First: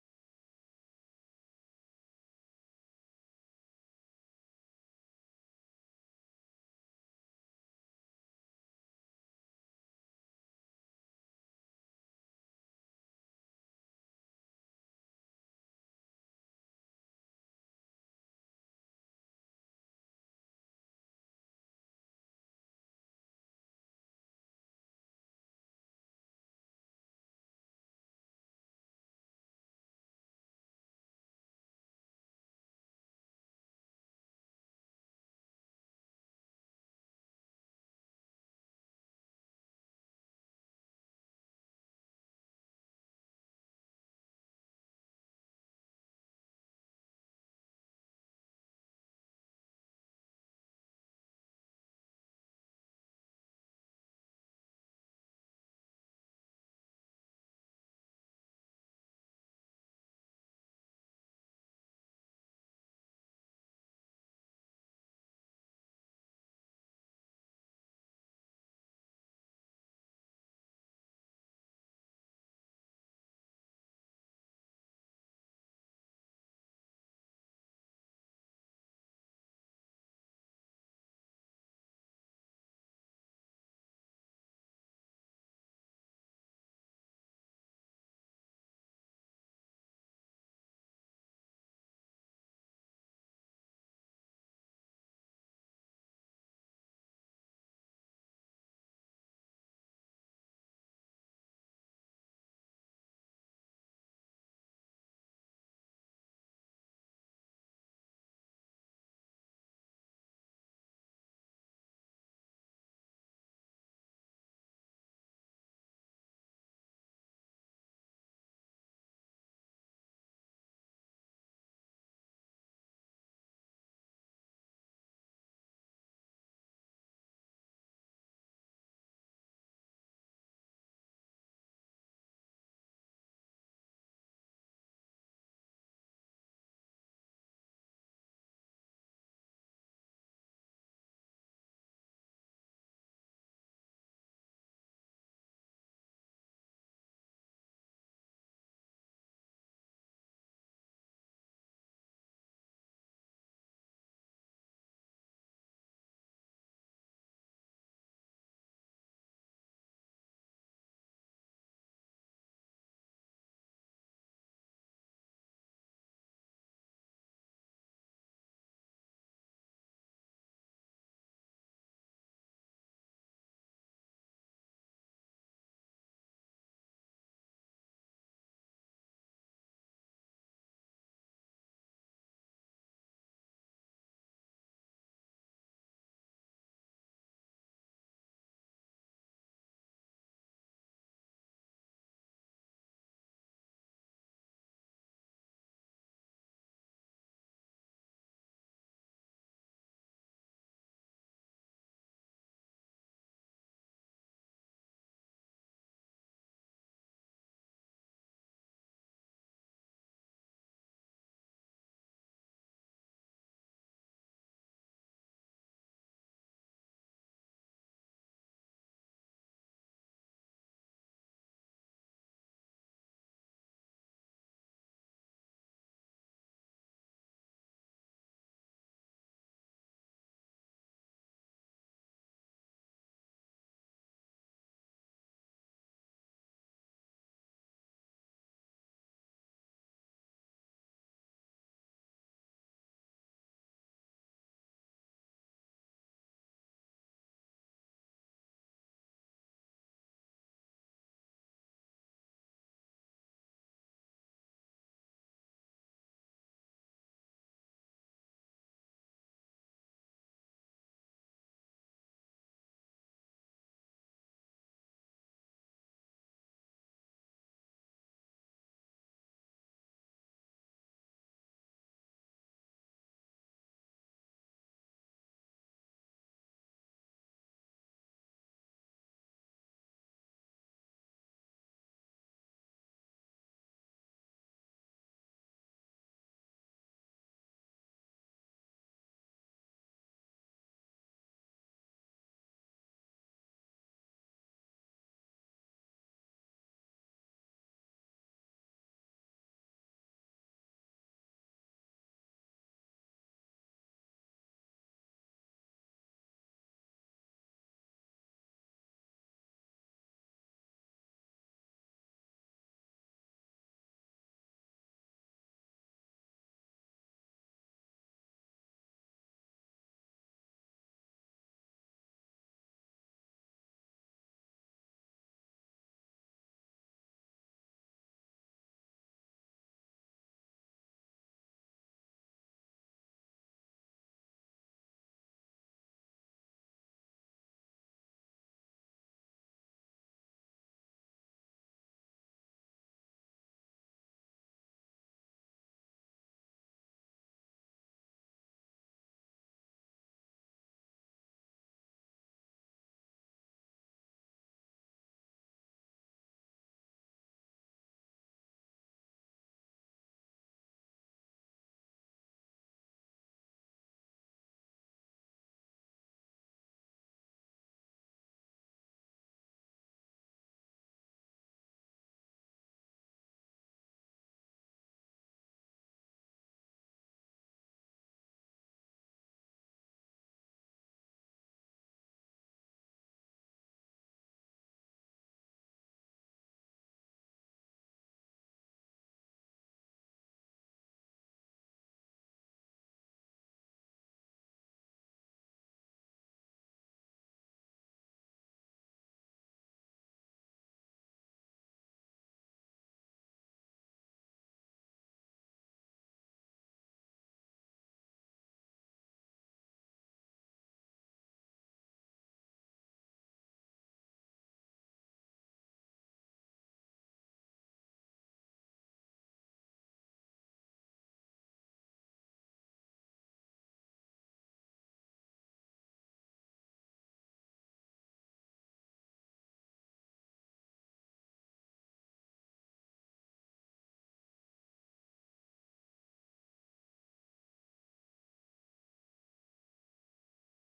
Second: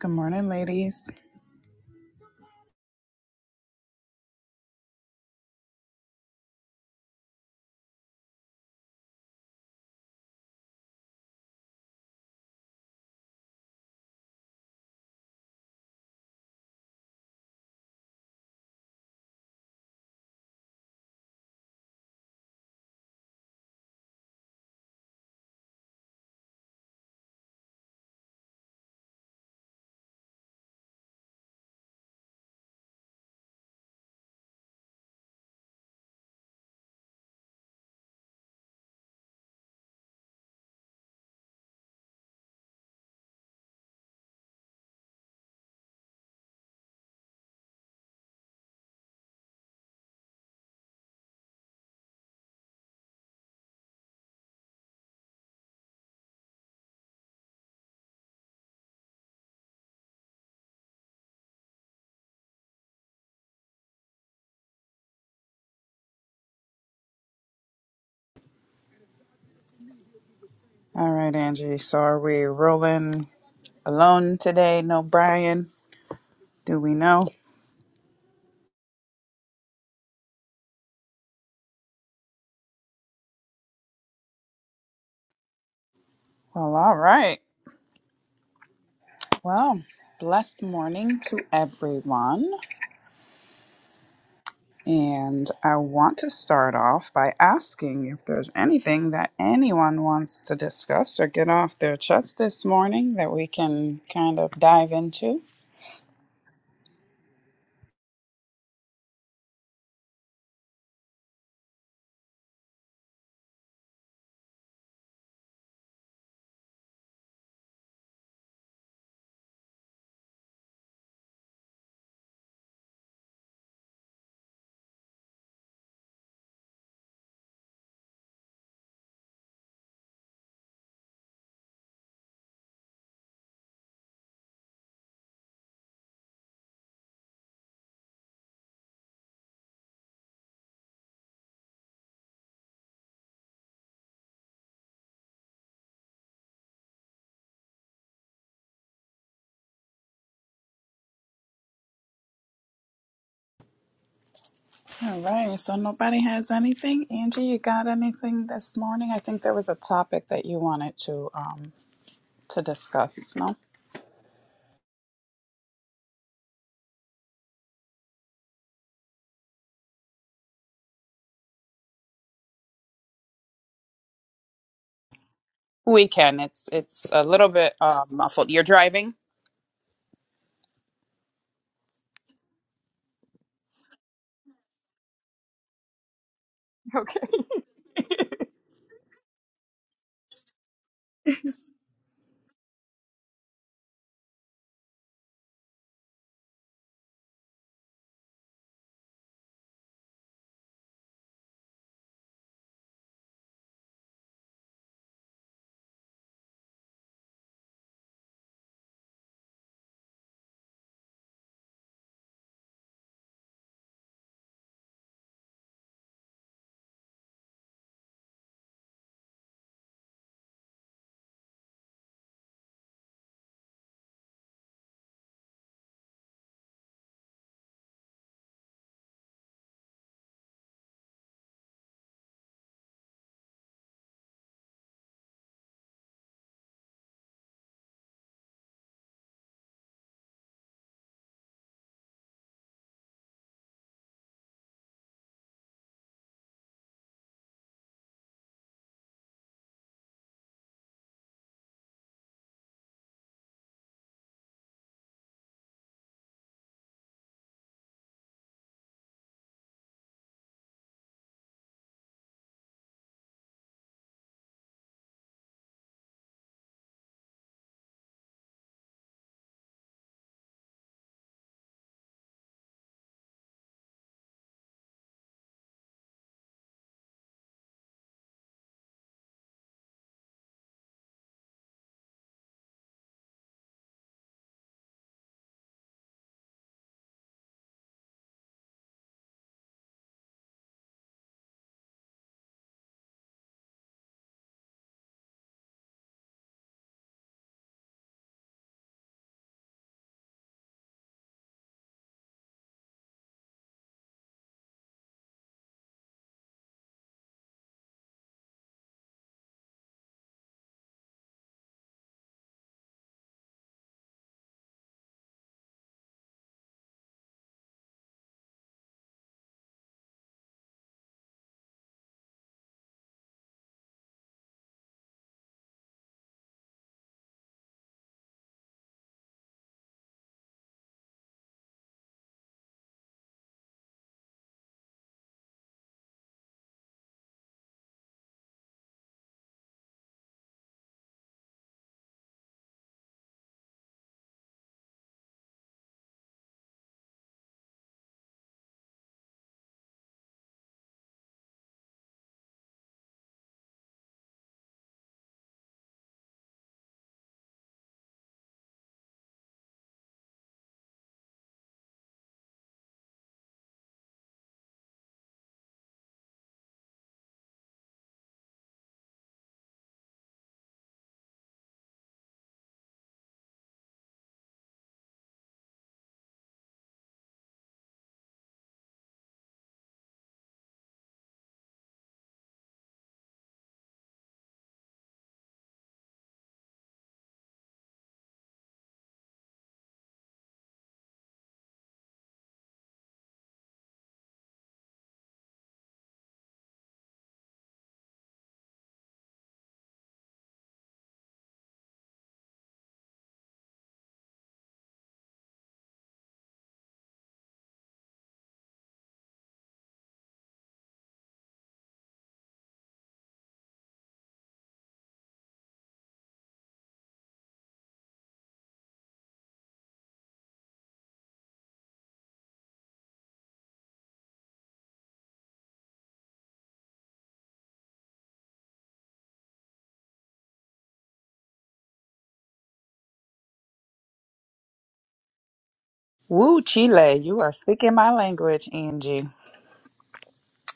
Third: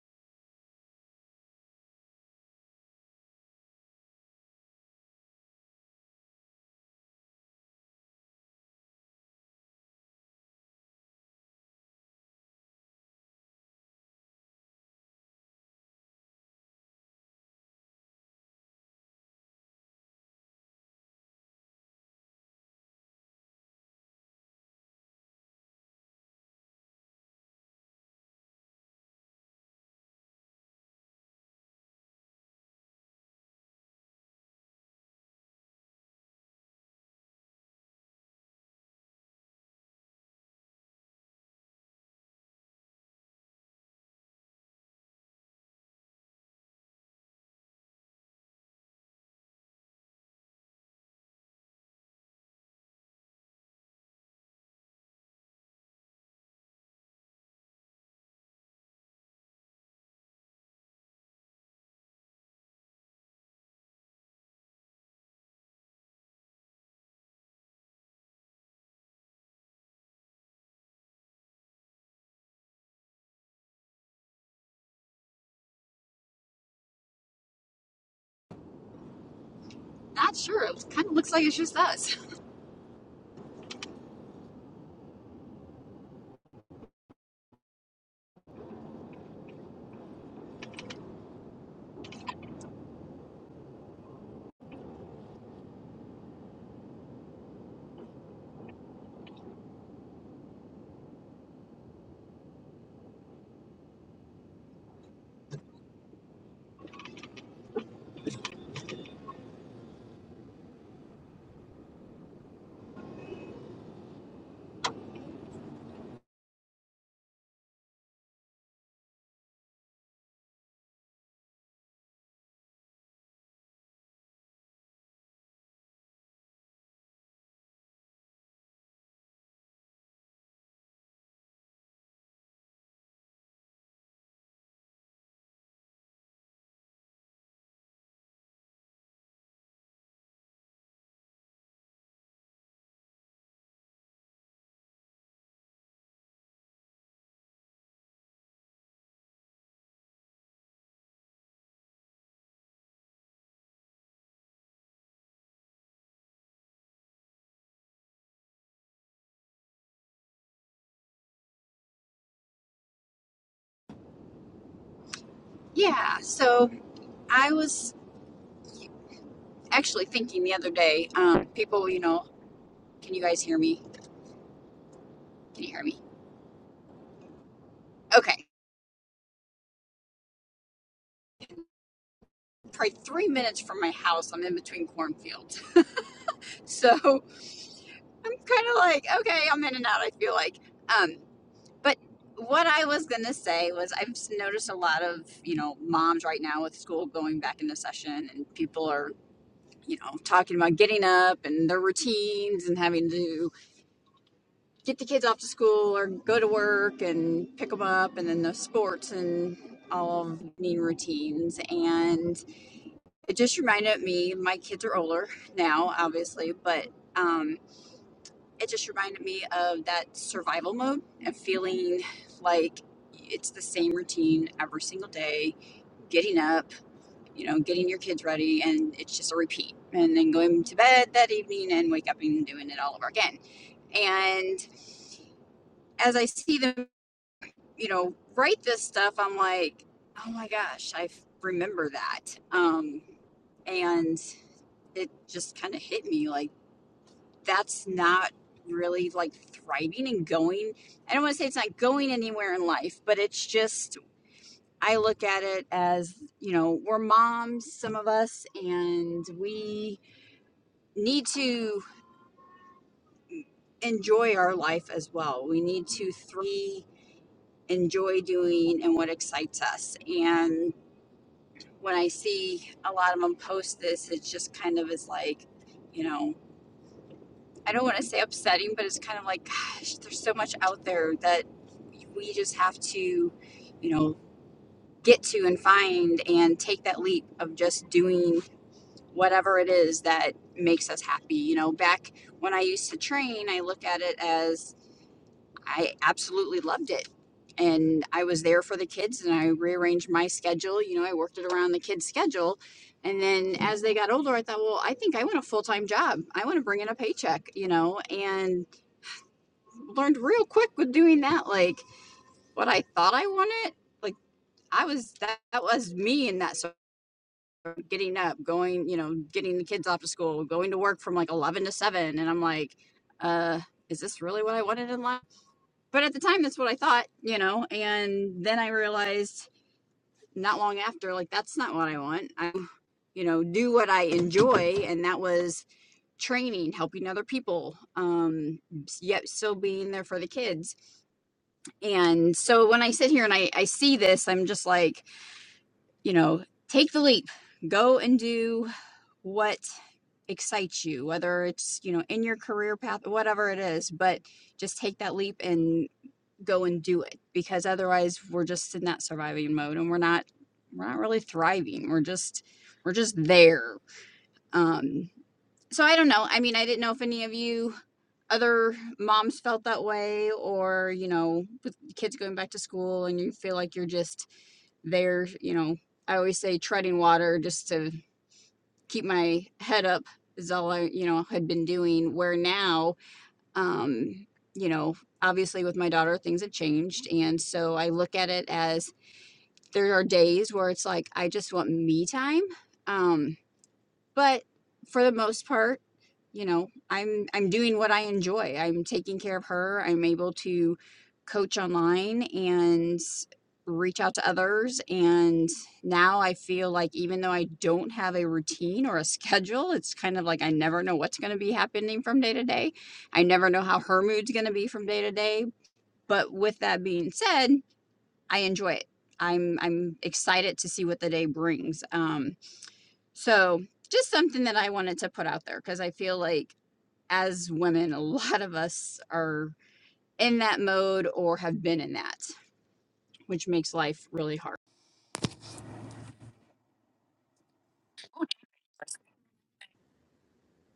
Good morning, ladies. All right, Angie. So are we rolling alone today? No Brian? Do we know? Not sure. It kind of looks like it's just us. Well, all right. Well, blessed morning to everyone. And I want to start off by asking if there's anything that anyone wants to discuss or get off their chest this morning that we can kind of dive into. All right. So nobody has anything. Angie, you got anything this morning? I think there was a topic that you wanted to um, to discuss. No, Yeah. So I was actually thinking the other day, um, people, you know, can you guys hear me? Can you hear me? we can. It's it's a little bit uh, Okay. muffled. You're driving. Probably three minutes from my house. I'm in between cornfields. So Okay. I'm kind of like, okay, I'm in and out, I feel like. Um, but what I was going to say was I've noticed a lot of, you know, moms right now with school going back into session and people are, you know, talking about getting up and their routines and having to do get the kids off to school or go to work and pick them up and then the sports and all of evening routines and it just reminded me my kids are older now obviously but um, it just reminded me of that survival mode and feeling like it's the same routine every single day getting up you know getting your kids ready and it's just a repeat and then going to bed that evening and wake up and doing it all over again and as I see them you know, write this stuff, I'm like, oh my gosh, I remember that. Um, and it just kind of hit me like, that's not really like thriving and going. I don't want to say it's not going anywhere in life, but it's just, I look at it as, you know, we're moms, some of us, and we need to enjoy our life as well. We need to three enjoy doing and what excites us. And when I see a lot of them post this, it just kind of is like, you know, I don't want to say upsetting, but it's kind of like, gosh, there's so much out there that we just have to, you know, get to and find and take that leap of just doing whatever it is that makes us happy. You know, back when I used to train, I look at it as I absolutely loved it. And I was there for the kids and I rearranged my schedule. You know, I worked it around the kids' schedule. And then as they got older, I thought, well, I think I want a full time job. I want to bring in a paycheck, you know, and learned real quick with doing that, like what I thought I wanted. Like I was, that, that was me in that sort of getting up, going, you know, getting the kids off to school, going to work from like 11 to 7. And I'm like, uh, is this really what I wanted in life? but at the time that's what i thought you know and then i realized not long after like that's not what i want i you know do what i enjoy and that was training helping other people um yet still being there for the kids and so when i sit here and i, I see this i'm just like you know take the leap go and do what excites you whether it's you know in your career path whatever it is but just take that leap and. go and do it because otherwise we're just in that surviving mode and we're not we're not really thriving we're just we're just there um so i don't know i mean i didn't know if any of you other moms felt that way or you know with kids going back to school and you feel like you're just there you know i always say treading water just to keep my head up is all i you know had been doing where now um, you know, obviously with my daughter, things have changed. And so I look at it as there are days where it's like, I just want me time. Um, but for the most part you know i'm i'm doing what i enjoy i'm taking care of her i'm able to coach online and reach out to others and now i feel like even though i don't have a routine or a schedule it's kind of like i never know what's going to be happening from day to day i never know how her mood's going to be from day to day but with that being said i enjoy it i'm i'm excited to see what the day brings um so, just something that I wanted to put out there because I feel like as women, a lot of us are in that mode or have been in that, which makes life really hard. Woo, Chile! You are speaking my language, Angie.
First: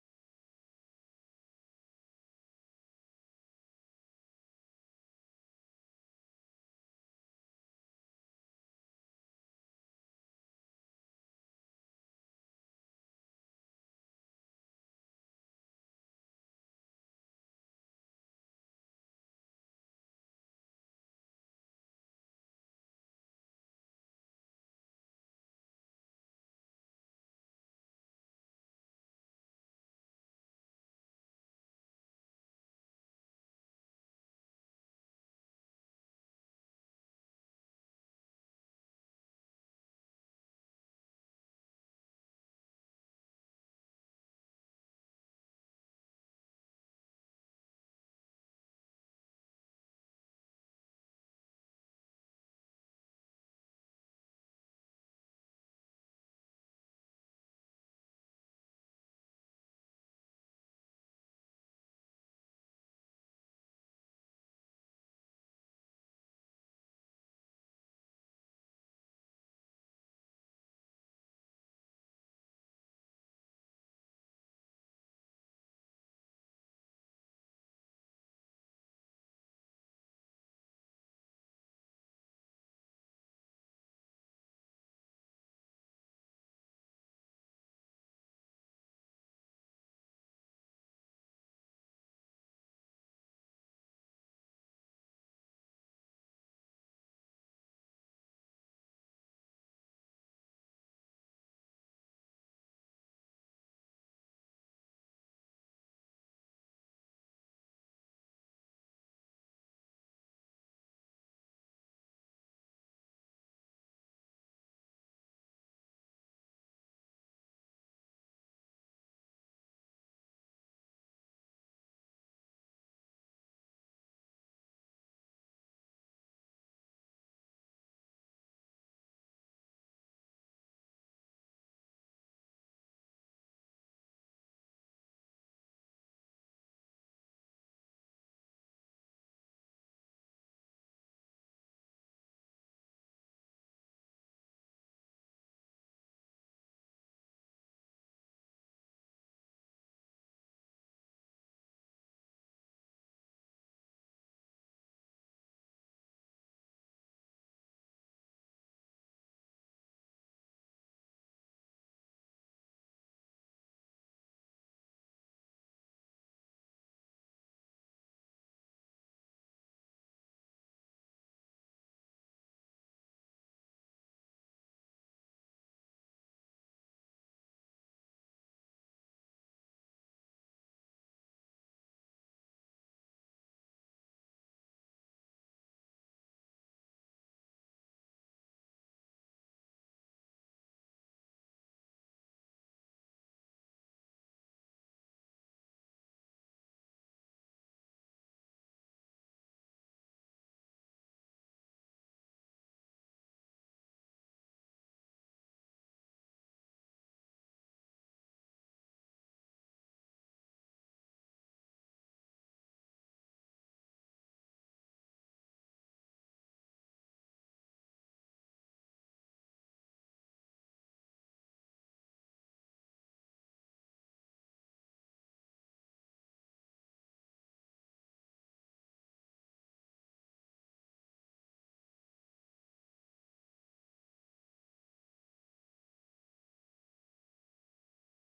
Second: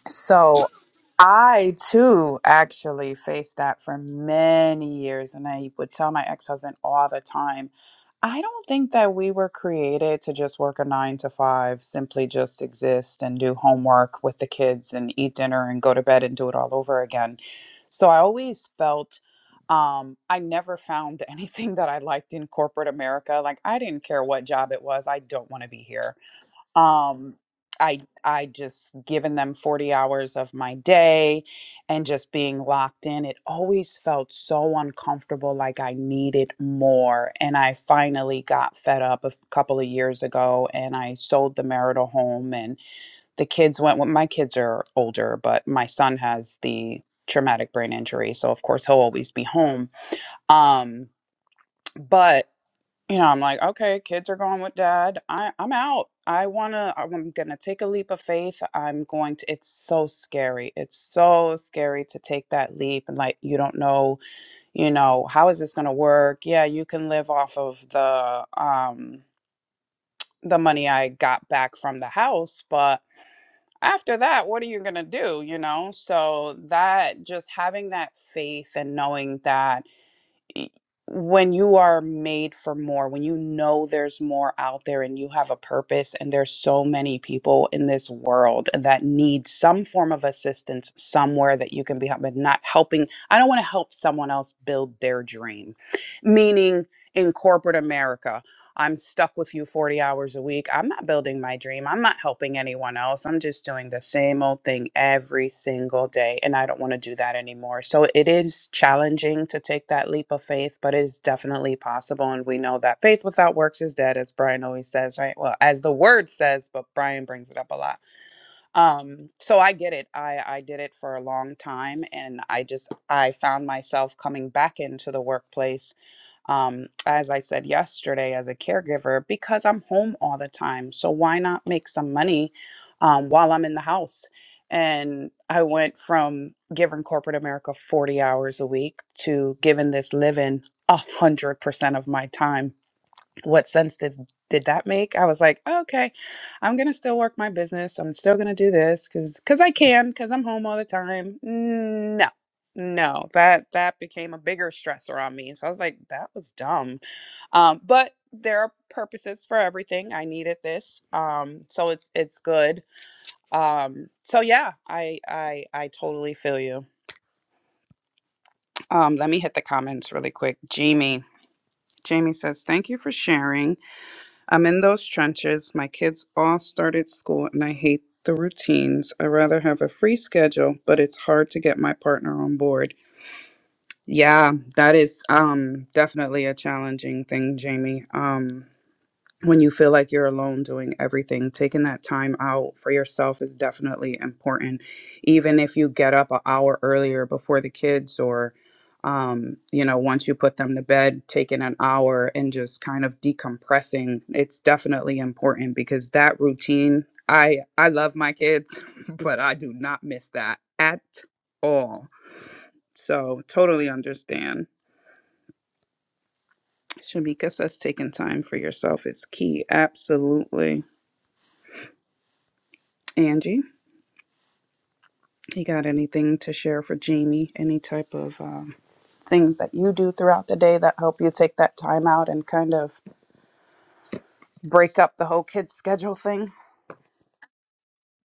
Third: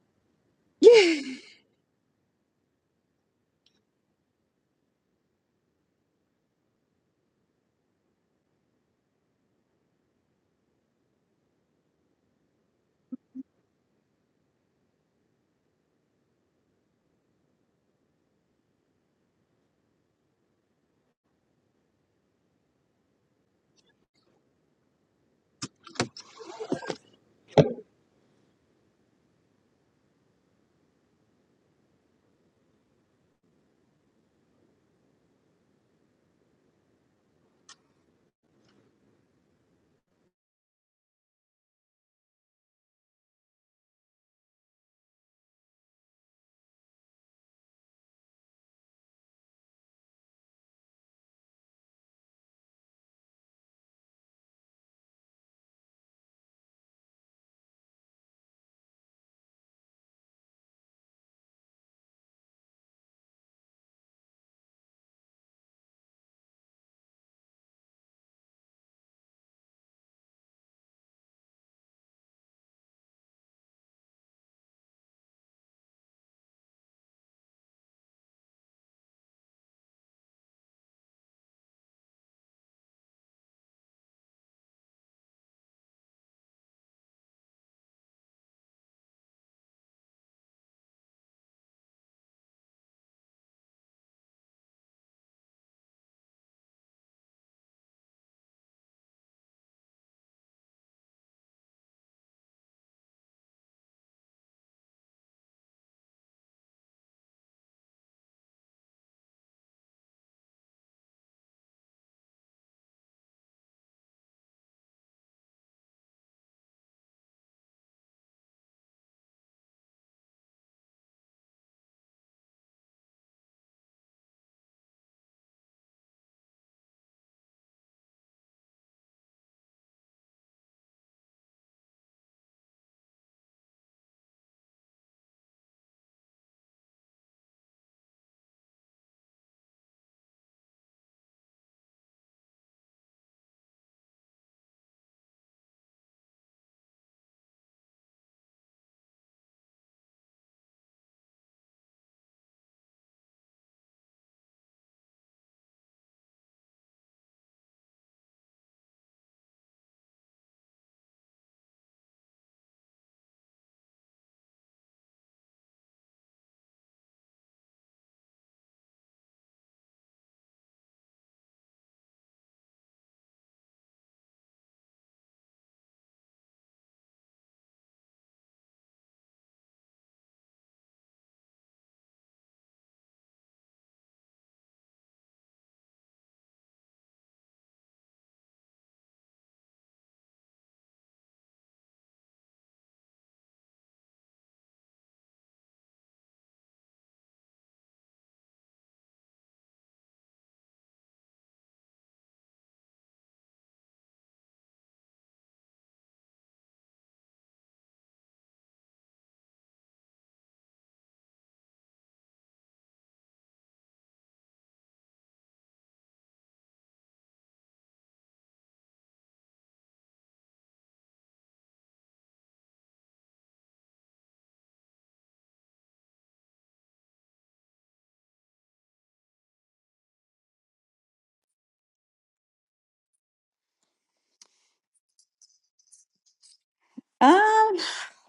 So I too actually faced that for many years, and I would tell my ex husband all the time I don't think that we were created to just work a nine to five, simply just exist and do homework with the kids and eat dinner and go to bed and do it all over again. So I always felt um, I never found anything that I liked in corporate America. Like, I didn't care what job it was, I don't want to be here um i i just given them 40 hours of my day and just being locked in it always felt so uncomfortable like i needed more and i finally got fed up a couple of years ago and i sold the marital home and the kids went well, my kids are older but my son has the traumatic brain injury so of course he'll always be home um but you know, I'm like, okay, kids are going with dad. I, I'm out. I wanna, I'm gonna take a leap of faith. I'm going to, it's so scary. It's so scary to take that leap. And like, you don't know, you know, how is this gonna work? Yeah, you can live off of the, um, the money I got back from the house, but after that, what are you gonna do? You know, so that just having that faith and knowing that y- when you are made for more, when you know there's more out there and you have a purpose, and there's so many people in this world that need some form of assistance somewhere that you can be helping not helping. I don't want to help someone else build their dream, meaning in corporate America. I'm stuck with you 40 hours a week. I'm not building my dream. I'm not helping anyone else. I'm just doing the same old thing every single day. And I don't want to do that anymore. So it is challenging to take that leap of faith, but it is definitely possible. And we know that faith without works is dead, as Brian always says, right? Well, as the word says, but Brian brings it up a lot. Um, so I get it. I, I did it for a long time. And I just, I found myself coming back into the workplace um, as I said yesterday, as a caregiver because I'm home all the time. So why not make some money um, while I'm in the house? And I went from giving corporate America 40 hours a week to giving this living 100% of my time what sense did did that make? I was like, "Oh, okay, I'm gonna still work my business. I'm still gonna do this because because I can because I'm home all the time. No, no, that that became a bigger stressor on me. So I was like, that was dumb. Um, but there are purposes for everything. I needed this, um, so it's it's good. Um, so yeah, I I I totally feel you. Um, let me hit the comments really quick. Jamie, Jamie says, thank you for sharing. I'm in those trenches. My kids all started school and I hate the routines. I rather have a free schedule, but it's hard to get my partner on board. Yeah, that is um definitely a challenging thing, Jamie. Um when you feel like you're alone doing everything, taking that time out for yourself is definitely important. Even if you get up an hour earlier before the kids, or, um, you know, once you put them to bed, taking an hour and just kind of decompressing, it's definitely important because that routine, I, I love my kids, but I do not miss that at all. So, totally understand. Shamika says taking time for yourself is key. Absolutely. Angie? You got anything to share for Jamie? Any type of um, things that you do throughout the day that help you take that time out and kind of break up the whole kids schedule thing? Um,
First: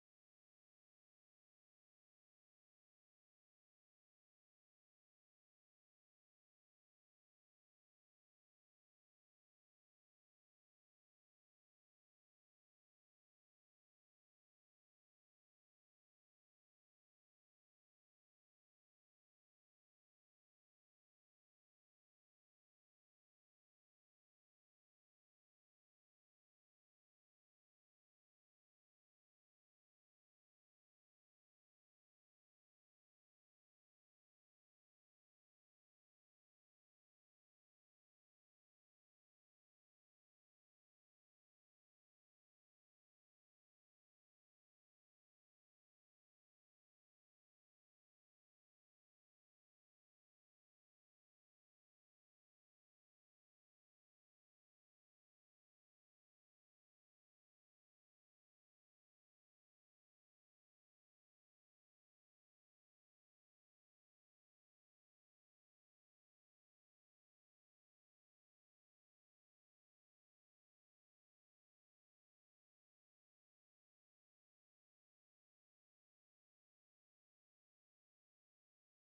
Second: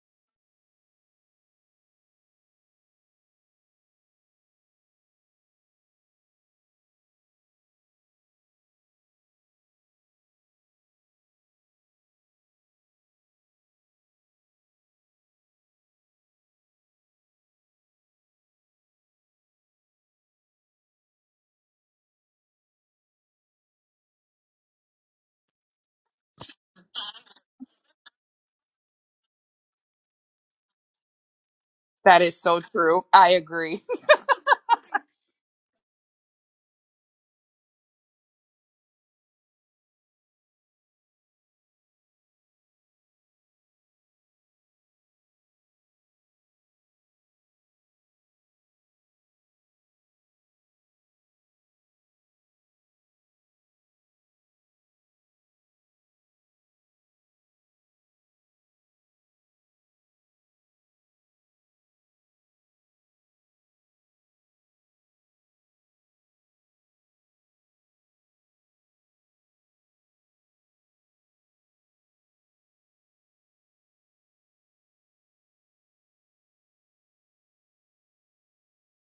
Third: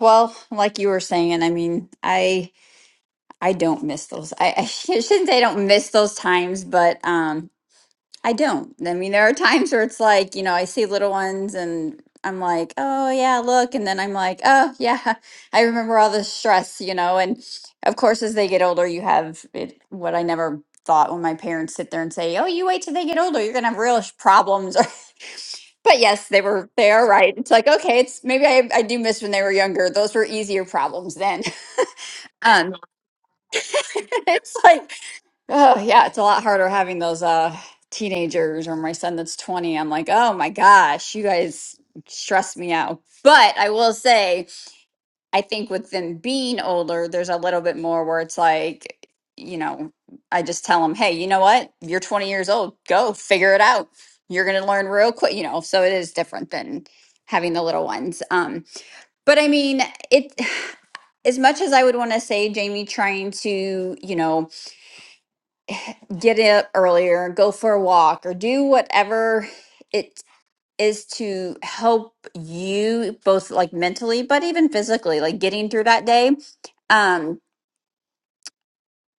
well, like you were saying, I mean, I I don't miss those. I, I shouldn't say I don't miss those times, but um I don't. I mean, there are times where it's like, you know, I see little ones and I'm like, oh, yeah, look. And then I'm like, oh, yeah, I remember all the stress, you know. And of course, as they get older, you have it, what I never thought when my parents sit there and say, oh, you wait till they get older, you're going to have real sh- problems. but yes, they were, they are right. It's like, okay, it's maybe I, I do miss when they were younger. Those were easier problems then. That is so Um, true. I agree. it's like, Oh, yeah, it's a lot harder having those uh teenagers or my son that's 20. I'm like, "Oh my gosh, you guys stress me out." But I will say, I think with them being older, there's a little bit more where it's like, you know, I just tell them, "Hey, you know what? You're 20 years old. Go figure it out. You're going to learn real quick, you know." So it is different than having the little ones. Um, but I mean, it as much as I would want to say Jamie trying to, you know, get up earlier, go for a walk, or do whatever it is to help you both like mentally, but even physically, like getting through that day. Um,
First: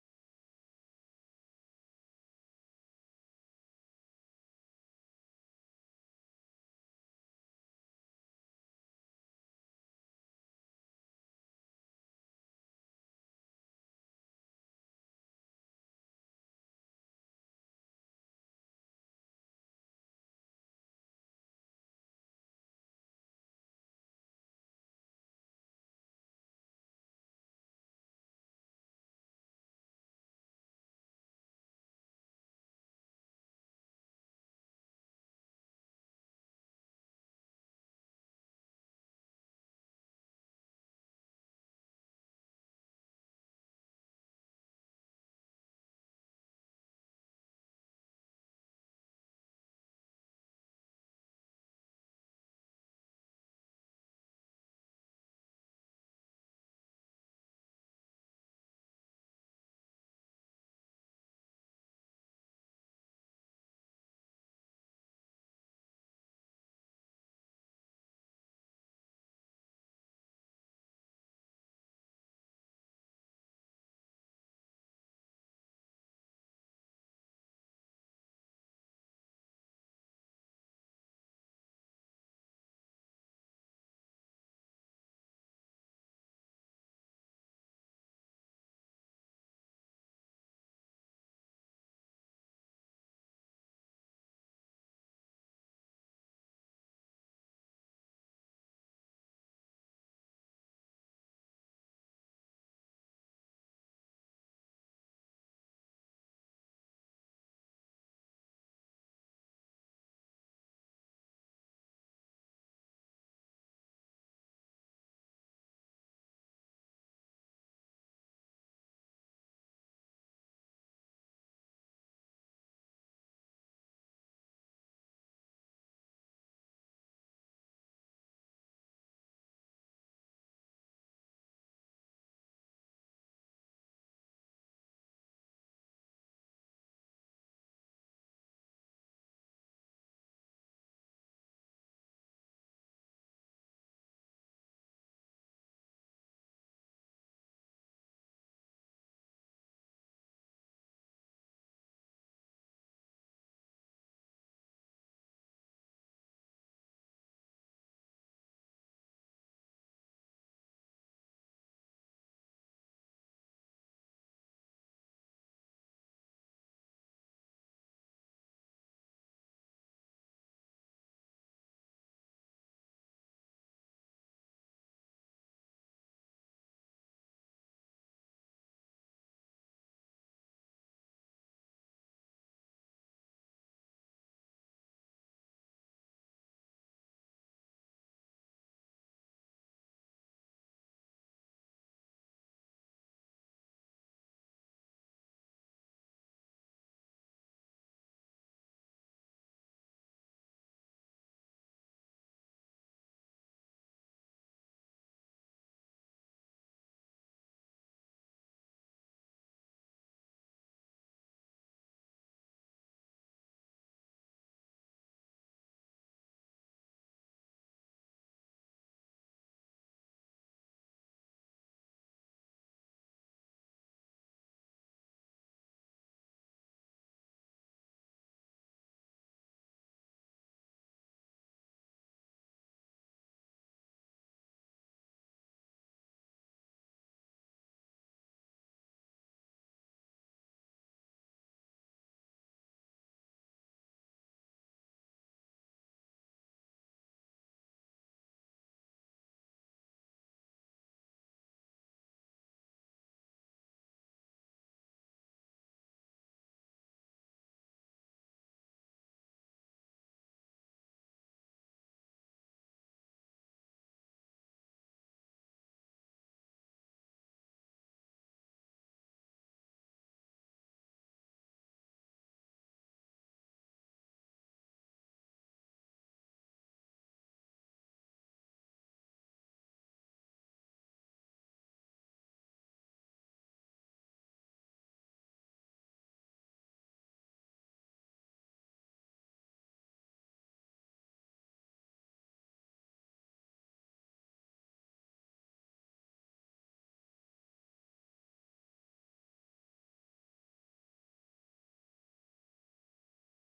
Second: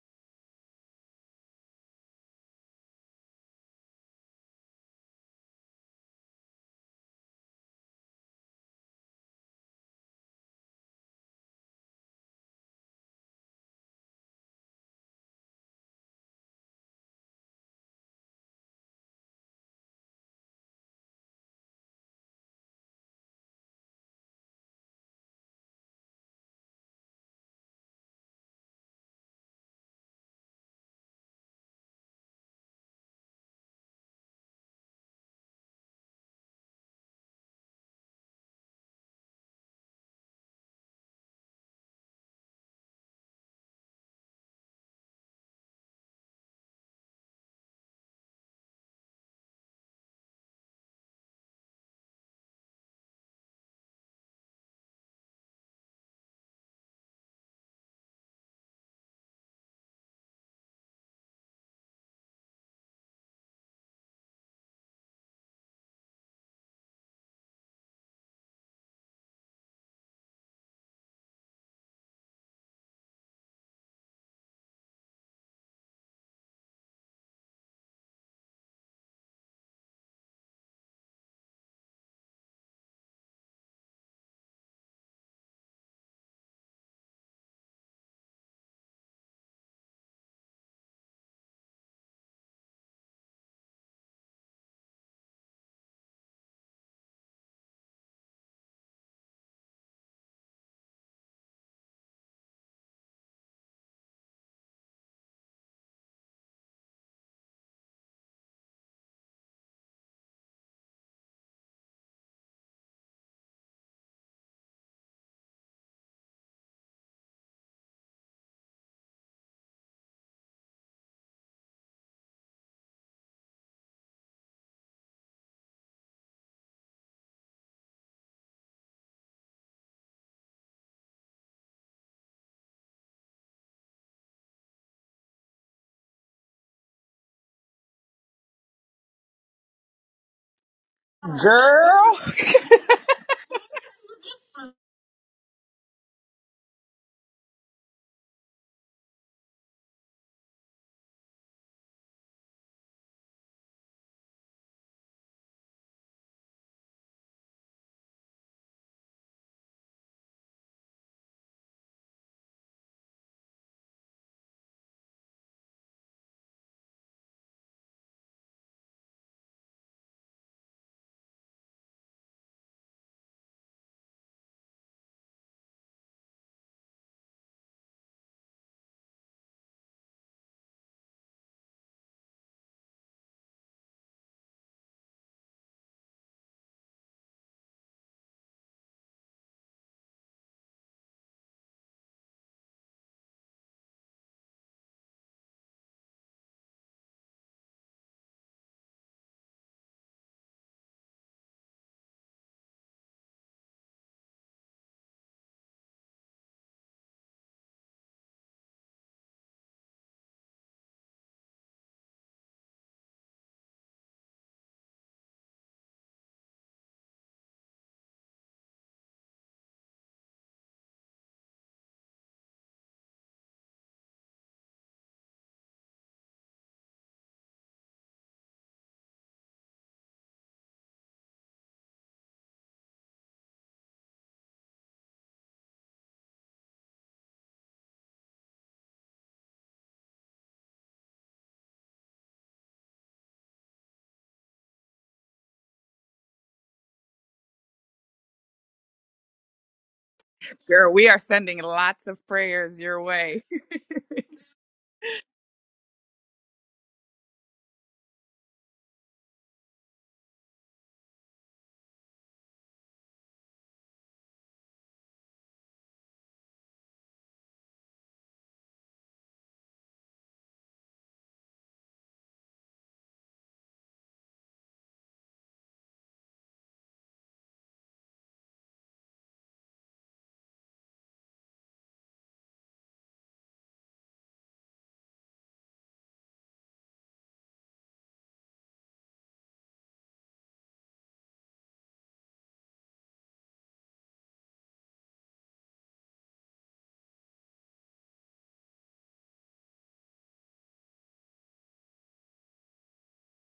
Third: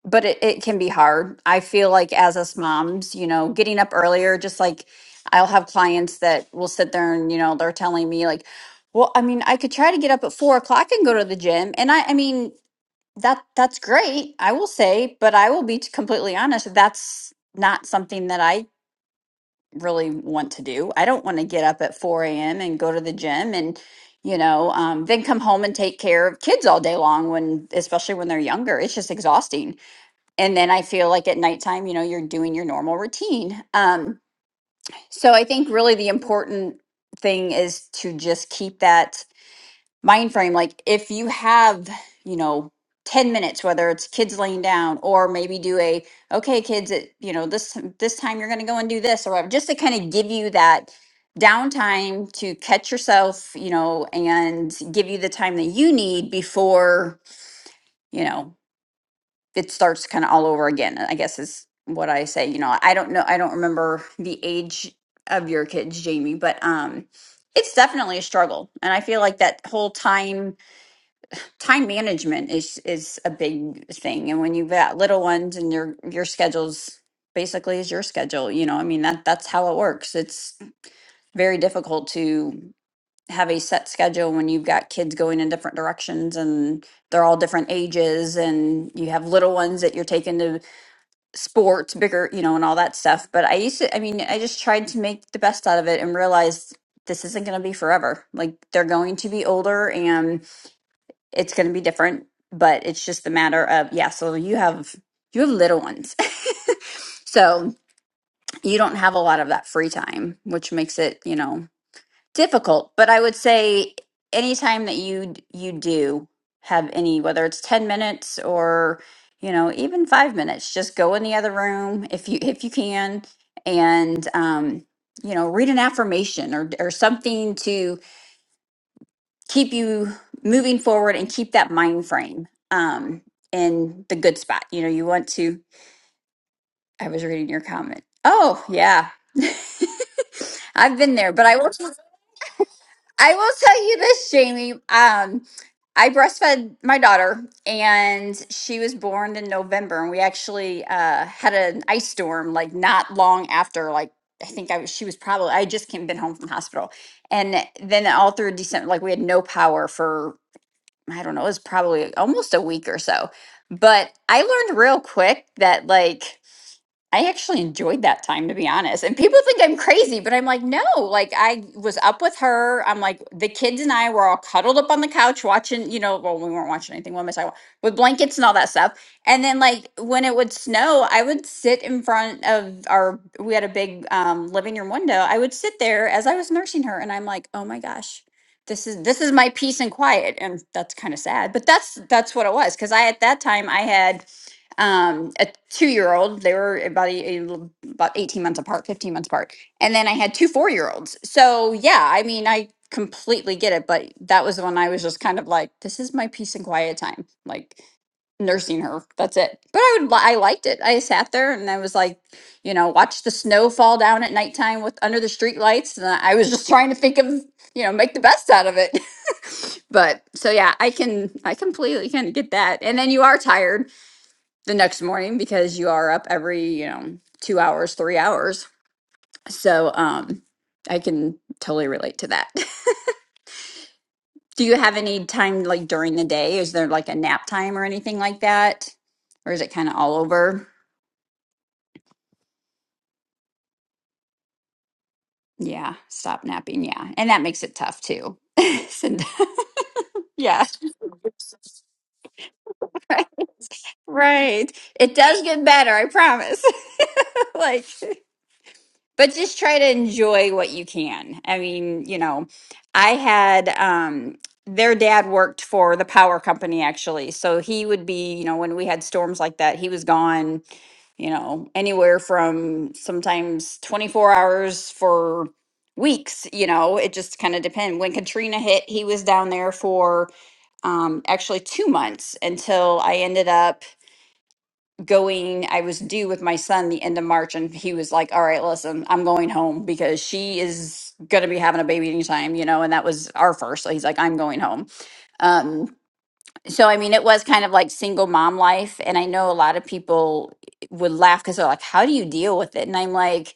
but it, it can be hard. I feel like as us moms, you know, getting up earlier, just like I'll have clients that will sit there and, you know, they're telling me like, well, I mean, I could try to get up at four o'clock and go to the gym. And I, I mean, that that's great, I will say, but I will be t- completely honest, that's not something that I really want to do. I don't want to get up at 4 a.m. and go to the gym and, you know, um, then come home and take care of kids all day long when, especially when they're younger. It's just exhausting. And then I feel like at nighttime, you know, you're doing your normal routine. Um, so I think really the important thing is to just keep that mind frame like if you have you know 10 minutes whether it's kids laying down or maybe do a okay kids it, you know this this time you're going to go and do this or whatever just to kind of give you that downtime to catch yourself you know and give you the time that you need before you know it starts kind of all over again i guess is what i say you know i don't know i don't remember the age of your kids jamie but um it's definitely a struggle and i feel like that whole time time management is is a big thing and when you've got little ones and your your schedule's basically is your schedule you know i mean that that's how it works it's very difficult to have a set schedule when you've got kids going in different directions and they're all different ages and you have little ones that you're taking to sports bigger you know and all that stuff but i used to i mean i just tried to make the best out of it and realized this isn't going to be forever like they're going to be older it's going to be different but it's just a matter of yeah so you have you have little ones so you don't have a lot of that free time which makes it you know difficult but i would say anytime that you you do have any whether it's 10 minutes or you know even five minutes just go in the other room if you if you can and um you know read an affirmation or or something to. keep you moving forward and keep that mind frame um in the good spot you know you want to i was reading your comment oh yeah i've been there but i will Girl, i will tell you this jamie um i breastfed my daughter and she was born in november and we actually uh had an ice storm like not long after like i think i was she was probably i had just came been home from hospital and then all through december like we had no power for I don't know, it was probably almost a week or so. But I learned real quick that like I actually enjoyed that time, to be honest. And people think I'm crazy, but I'm like, no, like I was up with her. I'm like, the kids and I were all cuddled up on the couch watching, you know, well, we weren't watching anything. What am I talking about? With blankets and all that stuff. And then, like, when it would snow, I would sit in front of our, we had a big um, living room window. I would sit there as I was nursing her. And I'm like, oh my gosh. This is this is my peace and quiet, and that's kind of sad. But that's that's what it was because I at that time I had um, a two year old. They were about a, a about eighteen months apart, fifteen months apart, and then I had two four year olds. So yeah, I mean, I completely get it. But that was when I was just kind of like, this is my peace and quiet time, like nursing her. That's it. But I would, li- I liked it. I sat there and I was like, you know, watch the snow fall down at nighttime with under the street lights, and I was just trying to think of, you know, make the best out of it. but so yeah, I can, I completely kind of get that. And then you are tired the next morning because you are up every, you know, two hours, three hours. So um, I can totally relate to that. Do you have any time like during the day? Is there like a nap time or anything like that? Or is it kind of all over? Yeah, stop napping. Yeah. And that makes it tough too. And- yeah. Girl, we are sending lots of prayers your way. Right. It does get better, I promise. like but just try to enjoy what you can. I mean, you know, I had um their dad worked for the power company actually. So he would be, you know, when we had storms like that, he was gone, you know, anywhere from sometimes 24 hours for weeks, you know, it just kind of depend. When Katrina hit, he was down there for um actually 2 months until I ended up going i was due with my son the end of march and he was like all right listen i'm going home because she is going to be having a baby anytime you know and that was our first so he's like i'm going home um so, I mean, it was kind of like single mom life. And I know a lot of people would laugh because they're like, how do you deal with it? And I'm like,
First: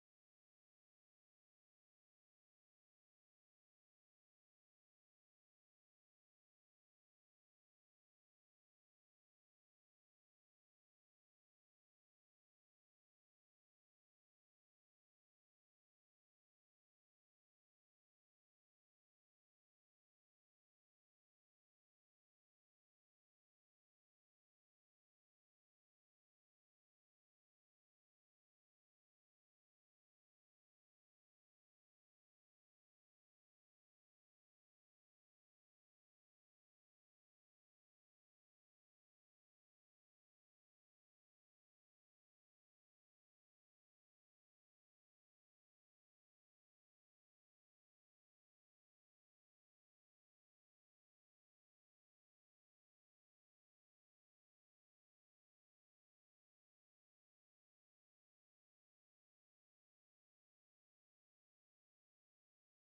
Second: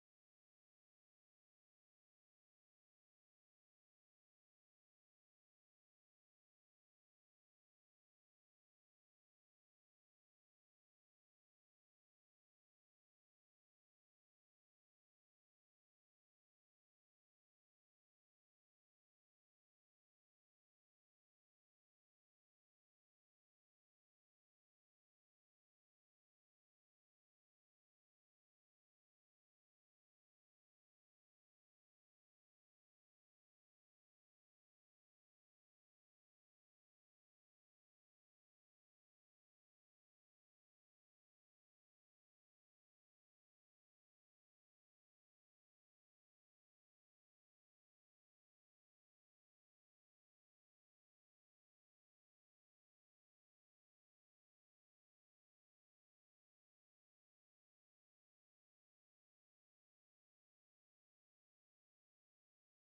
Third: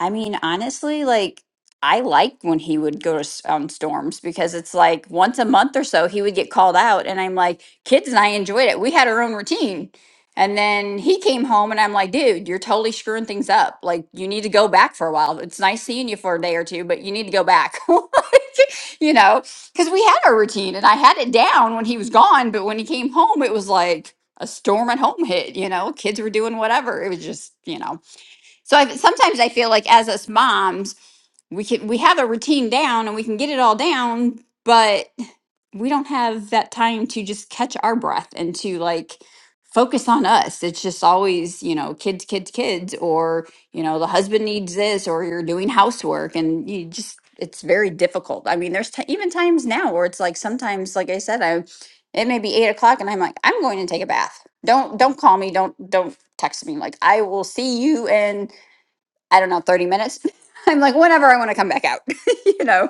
I mean, honestly, like, I liked when he would go to s- on storms because it's like once a month or so he would get called out. And I'm like, kids and I enjoyed it. We had our own routine. And then he came home and I'm like, dude, you're totally screwing things up. Like, you need to go back for a while. It's nice seeing you for a day or two, but you need to go back. Like, you know? because we had our routine and I had it down when he was gone, but when he came home, it was like a storm at home hit, you know, kids were doing whatever. It was just, you know. So I sometimes I feel like as us moms, we can we have a routine down and we can get it all down, but we don't have that time to just catch our breath and to like focus on us. It's just always, you know, kids, kids, kids, or, you know, the husband needs this, or you're doing housework and you just, it's very difficult. I mean, there's t- even times now where it's like sometimes, like I said, I, it may be eight o'clock and I'm like, I'm going to take a bath. Don't, don't call me. Don't, don't text me. Like, I will see you in, I don't know, 30 minutes. I'm like, whenever I want to come back out, you know?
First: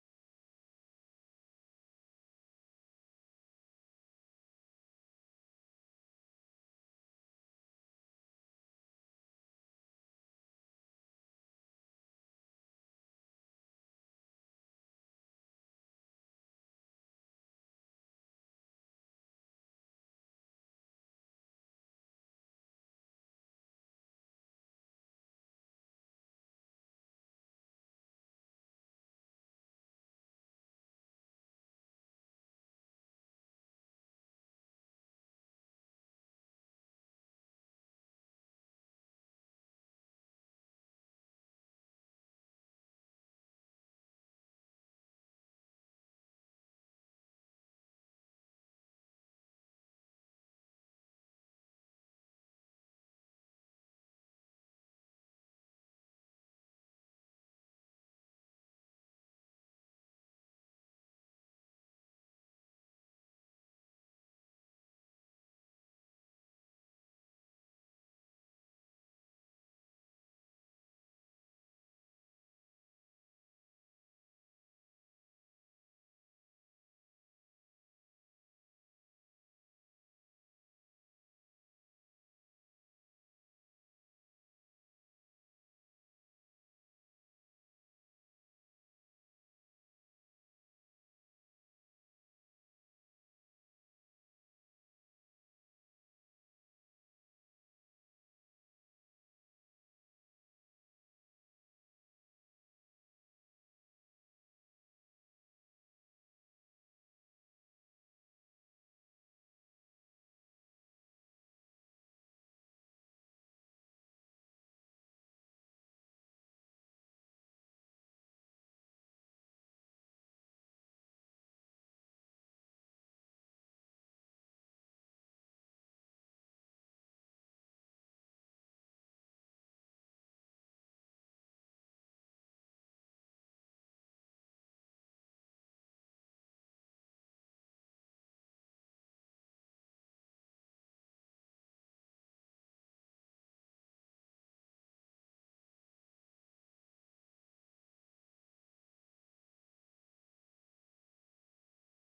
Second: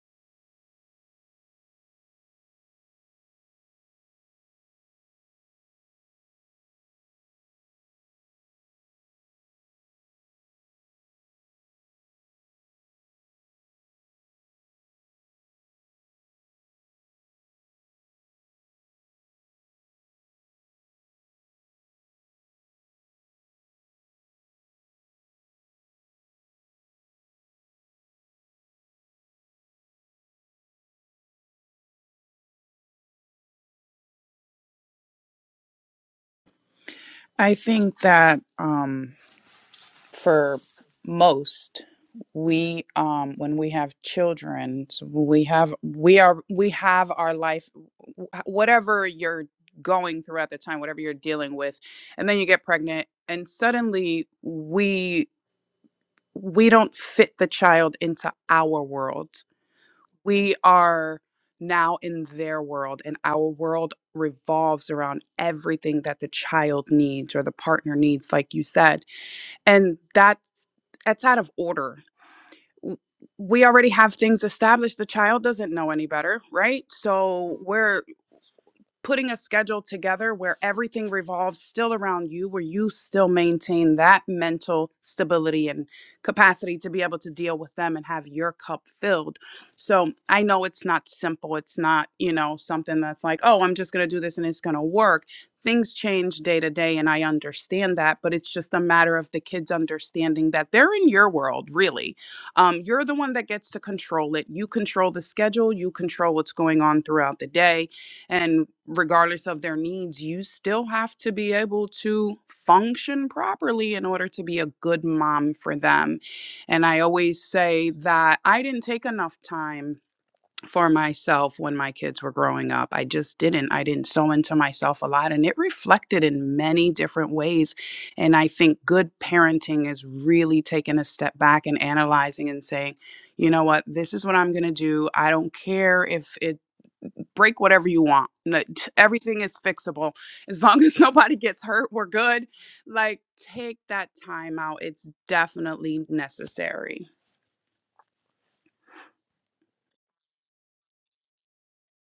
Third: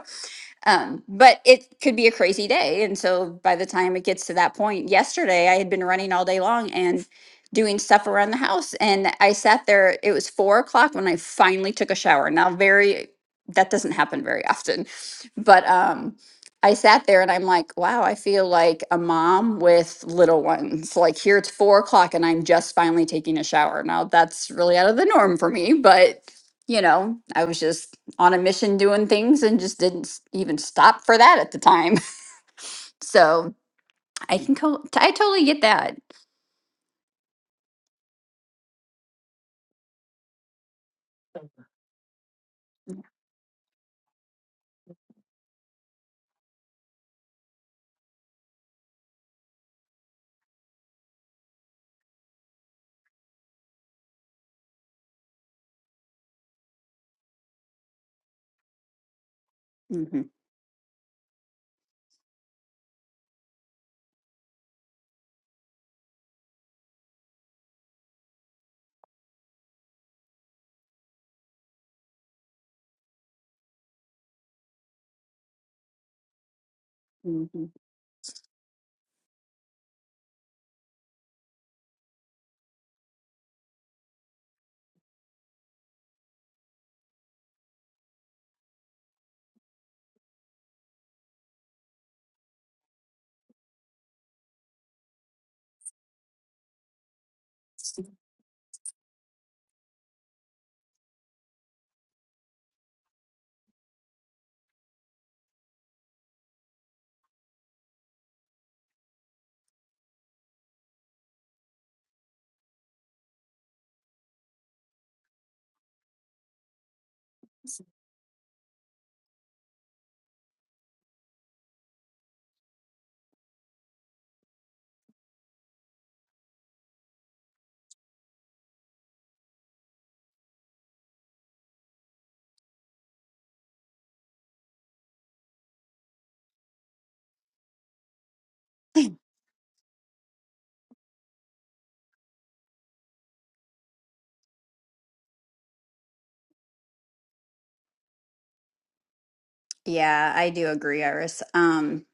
Um, but it could be a crazy day. And so by the time it gets to that point, yesterday I had been running all day long and doing stuff around the house. And I sat there, it was four o'clock when I finally took a shower. Now, very, that doesn't happen very often. But um, I sat there and I'm like, wow, I feel like a mom with little ones. Like here it's four o'clock and I'm just finally taking a shower. Now, that's really out of the norm for me. But, you know, I was just on a mission doing things and just didn't s- even stop for that at the time. so I can co- I totally get that. I think that. um, for most we um when we have children so we have we are we have our life w- whatever you're going through at the time whatever you're dealing with and then you get pregnant and suddenly we we don't fit the child into our world hmm we are now in their world and our world revolves around everything that the child needs or the partner needs like you said and that's that's out of order we already have things established the child doesn't know any better right so hmm we're putting a schedule together where everything revolves still around you, where you still maintain that mental stability and capacity to be able to deal with them and have your cup filled. So I know it's not simple. It's not, you know, something that's like, oh, I'm just going to do this and it's going to work. Things change day to day, and I understand that, but it's just a matter of the kids understanding that they're in your world, really. Um, you're the one that gets to control it. You control the schedule, you control what's going on throughout the day and regardless of their needs, you still have to be able to function properly in order to be a good mom for them. And I always say that I didn't take enough time for myself when my kids were growing up. I just didn't. I didn't sew into myself a lot. And it reflected in many different ways. And I think good parenting is really taking a step back and analyzing and saying, you know what, this is what I'm going to do. I don't care if it break whatever you want. No- Everything is fixable. As long as nobody gets hurt, we're good. Like, take that time out. It's definitely necessary. Yeah, I do agree, Iris. Um,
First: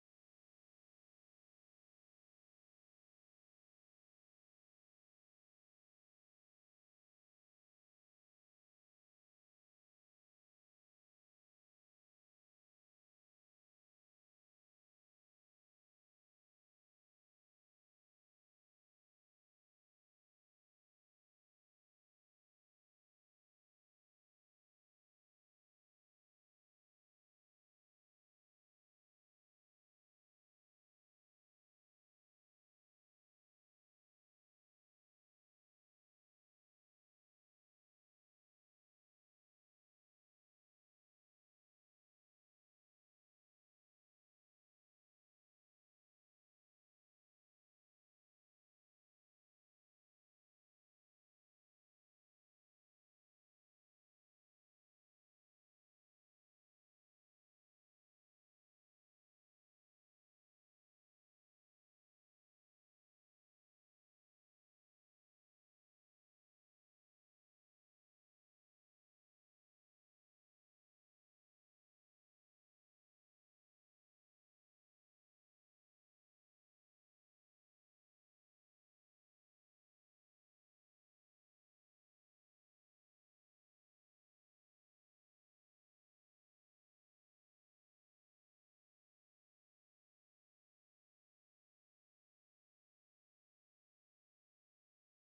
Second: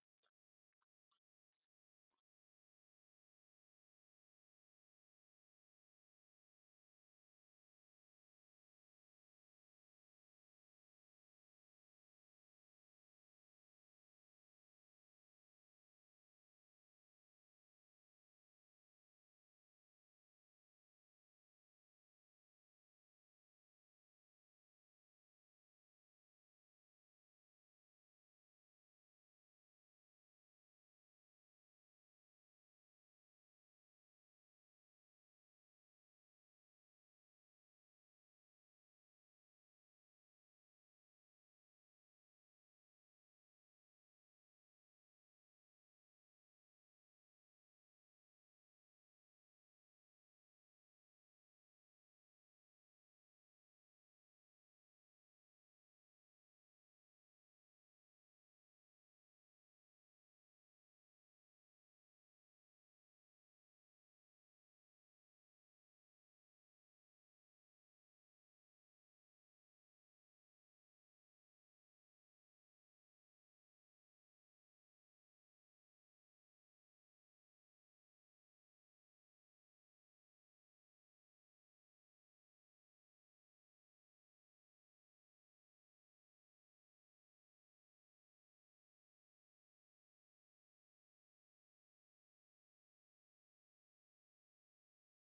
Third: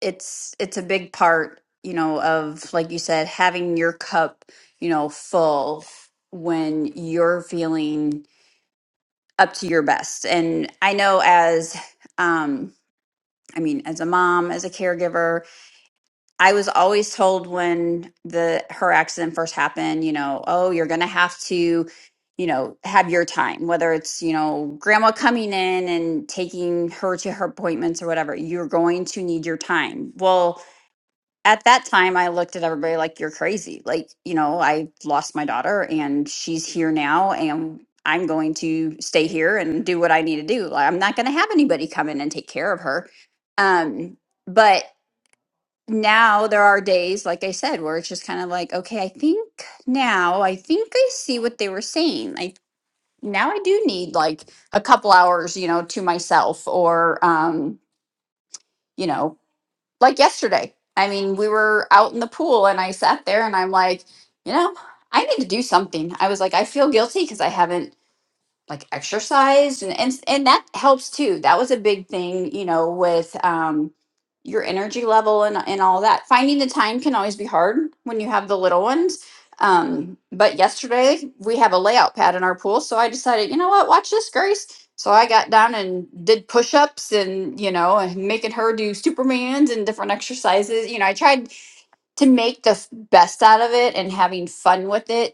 it's it's a big part, you know, of like you said, having your cup, you know, full when you're feeling up to your best. And I know as um, I mean, as a mom, as a caregiver, I was always told when the her accident first happened, you know, oh, you're going to have to, you know, have your time, whether it's, you know, grandma coming in and taking her to her appointments or whatever, you're going to need your time. Well, at that time I looked at everybody like you're crazy. Like, you know, I lost my daughter and she's here now and I'm going to stay here and do what I need to do. Like, I'm not going to have anybody come in and take care of her. Um, but now there are days, like I said, where it's just kind of like, okay, I think now, I think I see what they were saying. I now I do need like a couple hours, you know, to myself or um, you know, like yesterday. I mean, we were out in the pool and I sat there and I'm like, you know, I need to do something. I was like, I feel guilty because I haven't like exercise and, and and that helps too that was a big thing you know with um your energy level and and all that finding the time can always be hard when you have the little ones um but yesterday we have a layout pad in our pool so i decided you know what watch this grace so i got down and did push-ups and you know and making her do supermans and different exercises you know i tried to make the f- best out of it and having fun with it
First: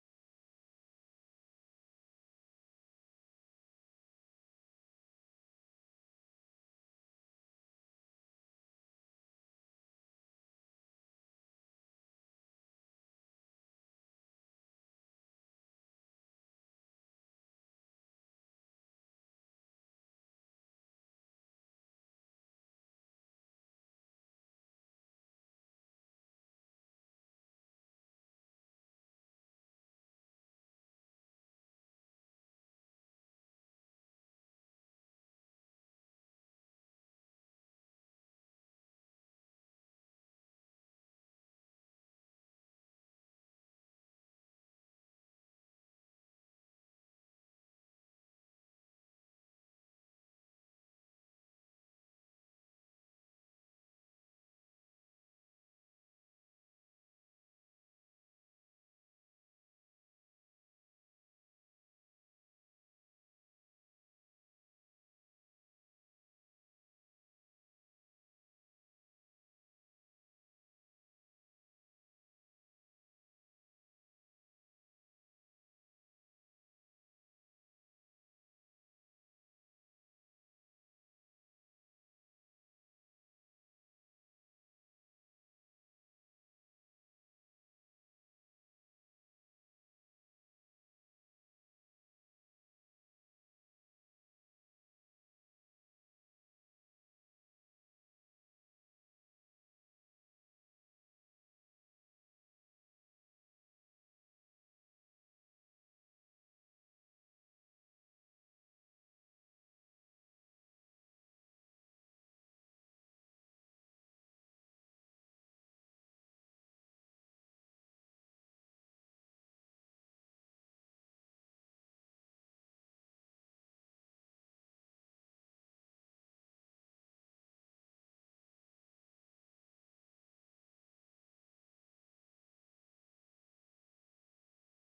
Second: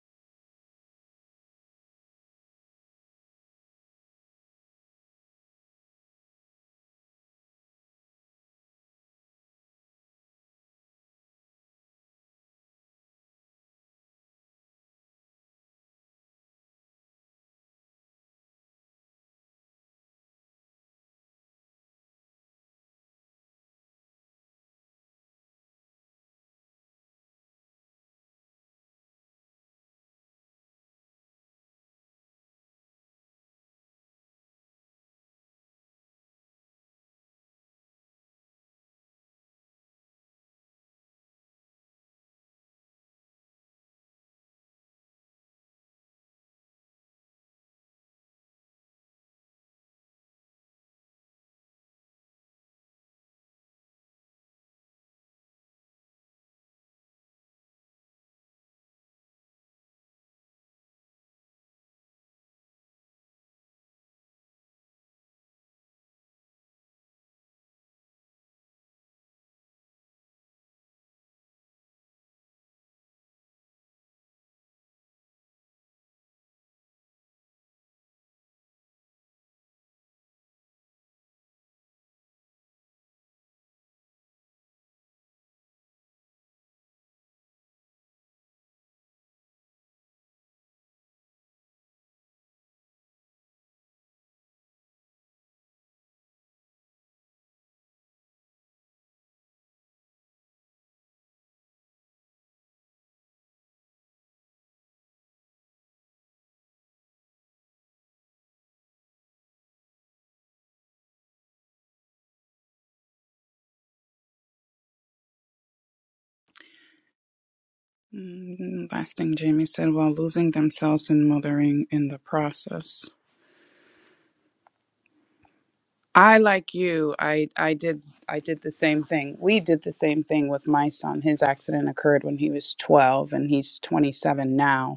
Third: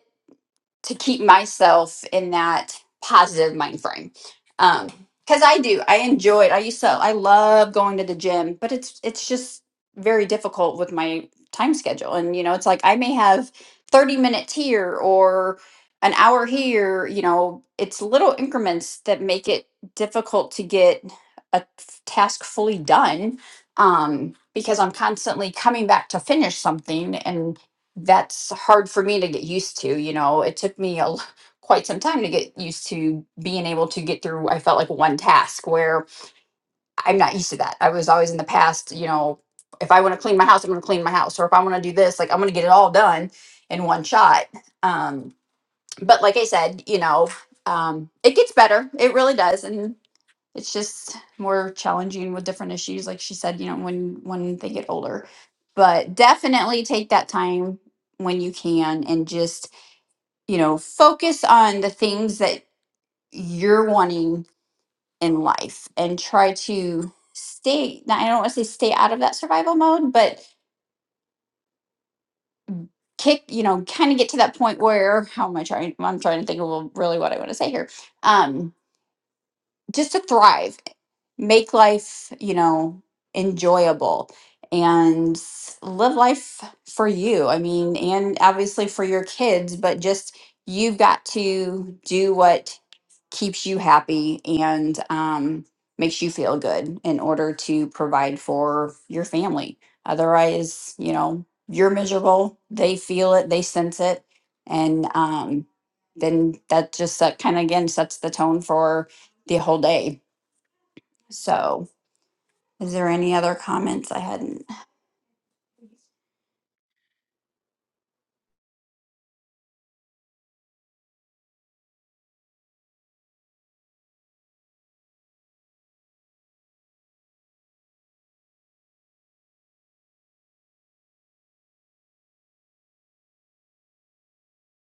to keep myself in that positive mind frame. Um, because I do, I enjoy it. I used to, I love going to the gym, but it's it's just very difficult with my time schedule. And you know, it's like I may have thirty minutes here or an hour here. You know, it's little increments that make it difficult to get a f- task fully done um, because I'm constantly coming back to finish something that's hard for me to get used to you know it took me a l- quite some time to get used to being able to get through i felt like one task where i'm not used to that i was always in the past you know if i want to clean my house i'm going to clean my house or if i want to do this like i'm going to get it all done in one shot um but like i said you know um it gets better it really does And it's just more challenging with different issues like she said you know when when they get older but definitely take that time when you can and just you know focus on the things that you're wanting in life and try to stay now, i don't want to say stay out of that survival mode but kick you know kind of get to that point where how am i trying i'm trying to think of really what i want to say here um just to thrive make life, you know, enjoyable and live life for you. I mean, and obviously for your kids, but just you've got to do what keeps you happy and um, makes you feel good in order to provide for your family. Otherwise, you know, you're miserable. They feel it, they sense it. And um, then that just uh, kind of again sets the tone for the whole day. So, is there any other comments I hadn't? Mm, Last thing Jamie said while losing themselves and mothering in the process. I like you. I I did I did the same thing. We did the same thing with my son. His accident occurred when he was 12 and he's 27 now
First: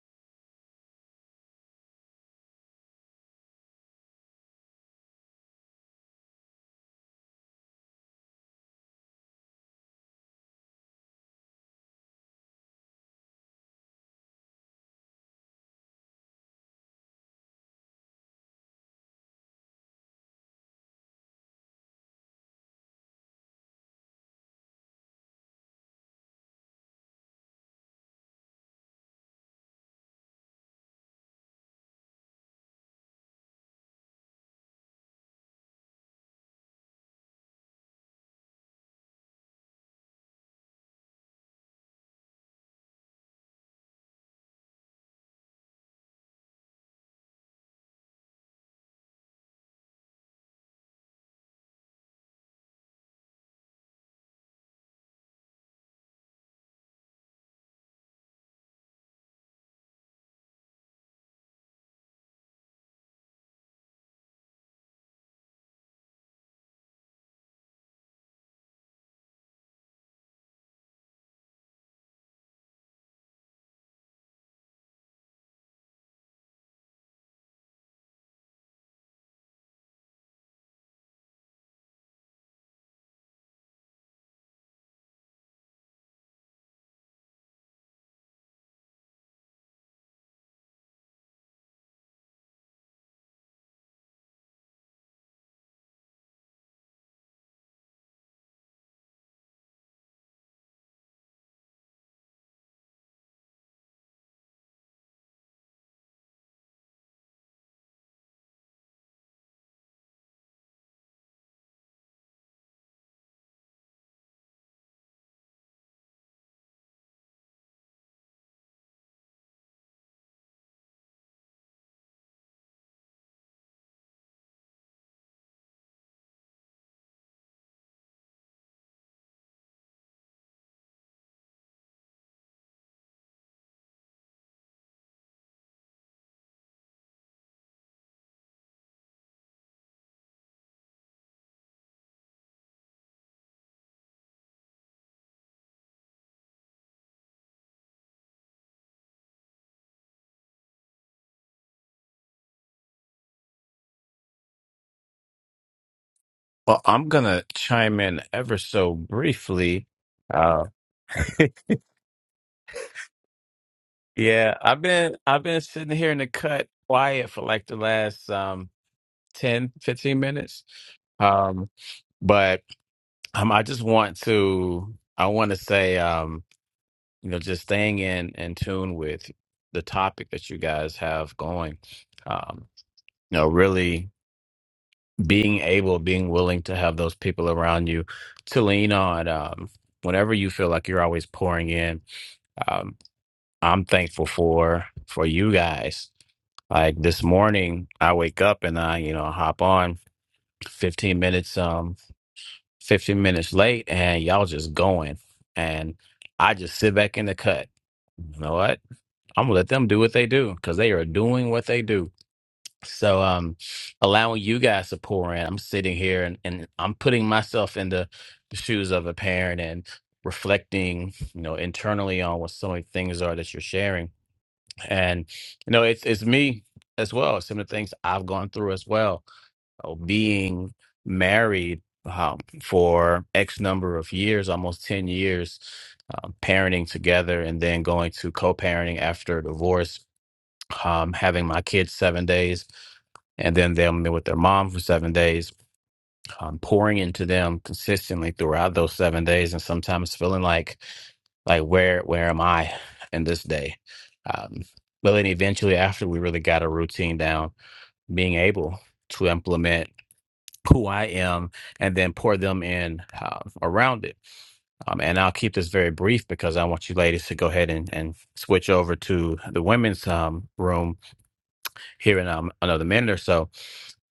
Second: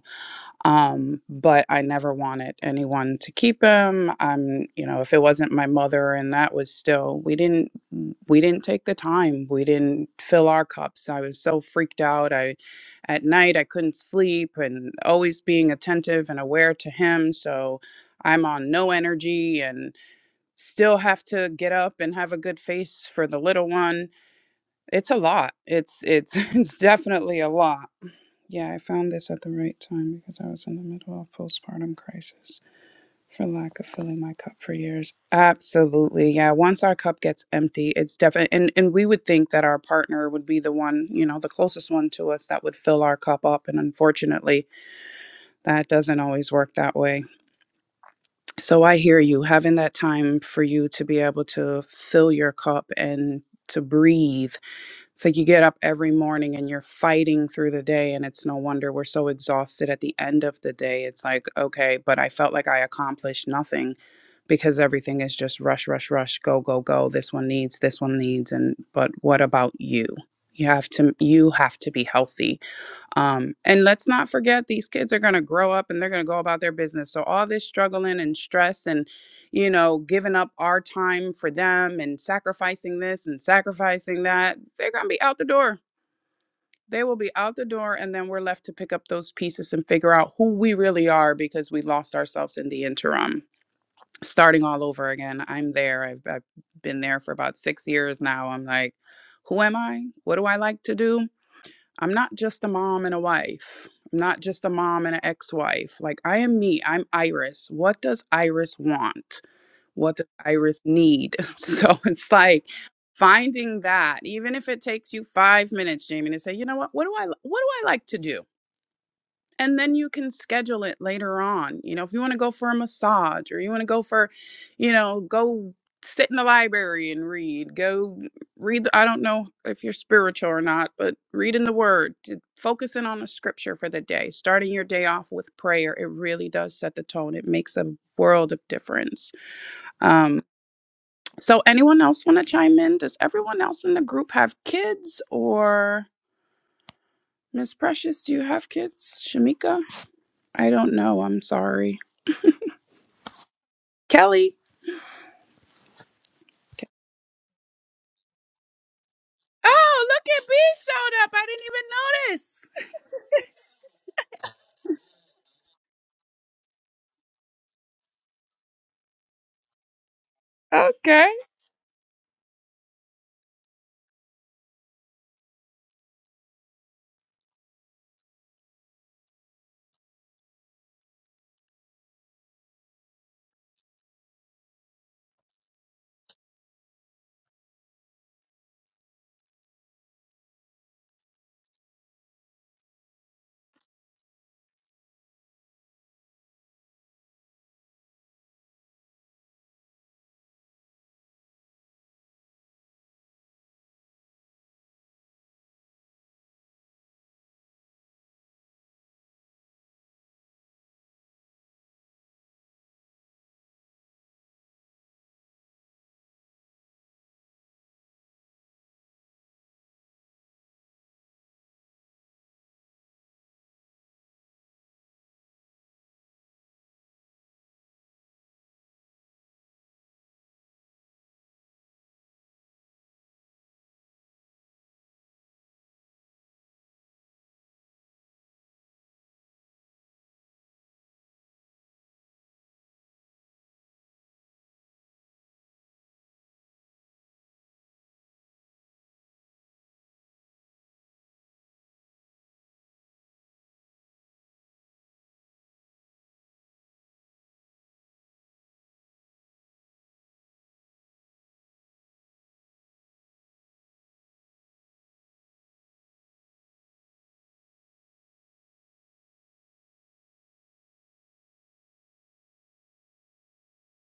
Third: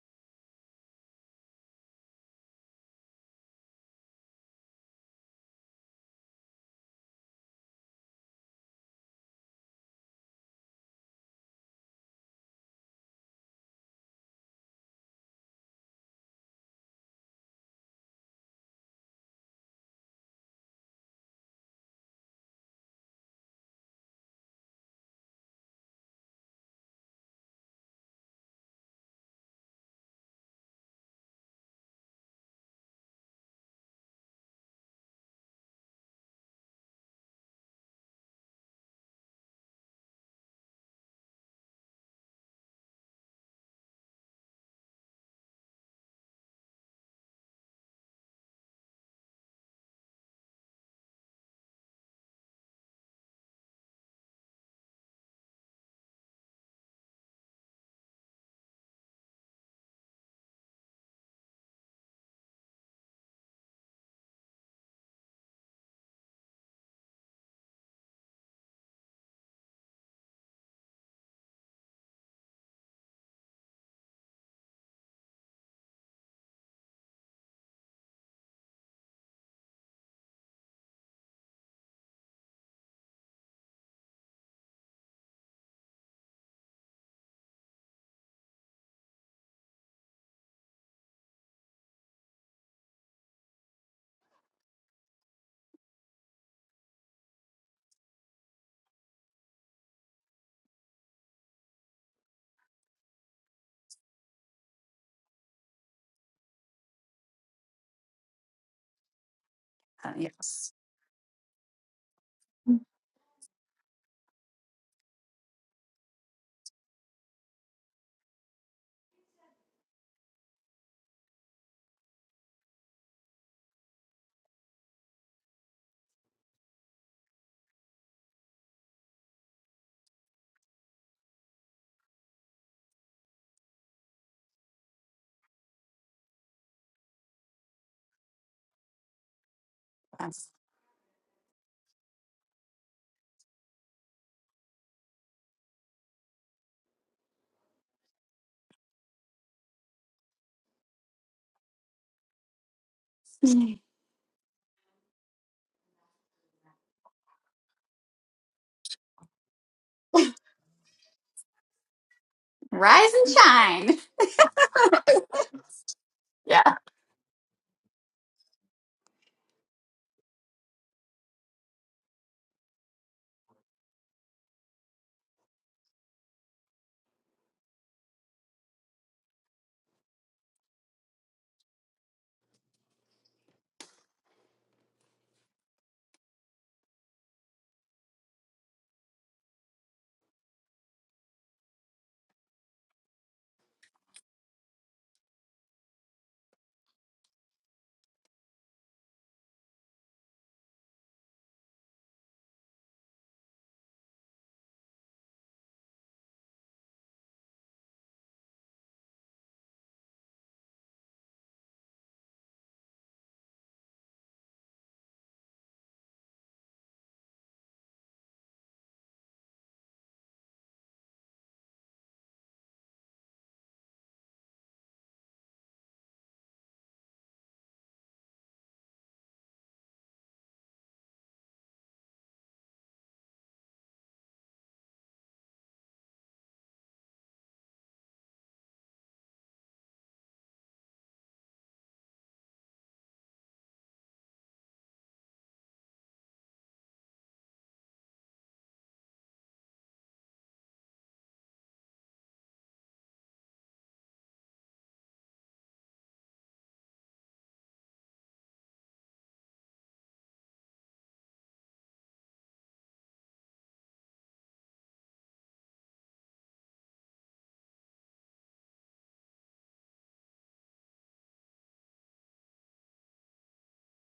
um but i never wanted anyone to keep him i'm you know if it wasn't my mother and that was still we didn't we didn't take the time we didn't fill our cups i was so freaked out i at night i couldn't sleep and always being attentive and aware to him so i'm on no energy and still have to get up and have a good face for the little one it's a lot it's it's it's definitely a lot yeah, I found this at the right time because I was in the middle of postpartum crisis for lack of filling my cup for years. Absolutely. Yeah, once our cup gets empty, it's definitely and and we would think that our partner would be the one, you know, the closest one to us that would fill our cup up and unfortunately, that doesn't always work that way. So I hear you having that time for you to be able to fill your cup and to breathe it's like you get up every morning and you're fighting through the day, and it's no wonder we're so exhausted at the end of the day. It's like, okay, but I felt like I accomplished nothing because everything is just rush, rush, rush, go, go, go. This one needs, this one needs, and but what about you? You have to you have to be healthy um, and let's not forget these kids are going to grow up and they're going to go about their business. So all this struggling and stress and you know giving up our time for them and sacrificing this and sacrificing that, they're going to be out the door. They will be out the door and then we're left to pick up those pieces and figure out who we really are because we lost ourselves in the interim. Starting all over again. I'm there. I've, I've been there for about 6 years now. I'm like, who am I? What do I like to do? I'm not just a mom and a wife. I'm not just a mom and an ex-wife. Like I am me. I'm Iris. What does Iris want? Uh, What does yes. Iris need? So it's like finding that, even if it takes you five minutes, Jamie, to say, you know what? What do I what do I like to do? and then you can schedule it later on you know if you want to go for a massage or you want to go for you know go sit in the library and read go read i don't know if you're spiritual or not but read in the word to focus in on the scripture for the day starting your day off with prayer it really does set the tone it makes a world of difference um, Yes. so anyone else want to chime in does everyone else in the group have kids or miss precious do you have kids shamika i don't know i'm sorry Kelly. Well, I'm gonna chime in ever so briefly. Oh, look at B Uh, showed up. I didn't even notice. Rise and shine. yeah, I've been I've been sitting here in the Yeah. cut quiet for like the last um 10, fifteen minutes. Okay. Um, but um, I just want to I want to say um, you know, just staying in in tune with the topic that you guys have going. Um, you know, really being able, being willing to have those people around you to lean on um whenever you feel like you're always pouring in um, I'm thankful for for you guys. Like this morning, I wake up and I, you know, hop on 15 minutes, um, 15 minutes late, and y'all just going, and I just sit back in the cut. You know what? I'm gonna let them do what they do because they are doing what they do. So, um, allowing you guys to pour in, I'm sitting here and, and I'm putting myself in the the shoes of a parent and reflecting, you know, internally on what so many things are that you're sharing and you know it's it's me as well some of the things i've gone through as well Oh, being married um, for x number of years almost 10 years um, parenting together and then going to co-parenting after divorce um, having my kids seven days and then them with their mom for seven days um, pouring into them consistently throughout those seven days and sometimes feeling like like where where am I in this day? Um, but then eventually, after we really got a routine down, being able to implement who I am and then pour them in uh, around it. Um, and I'll keep this very brief because I want you ladies to go ahead and, and switch over to the women's um, room here in um, another minute or so.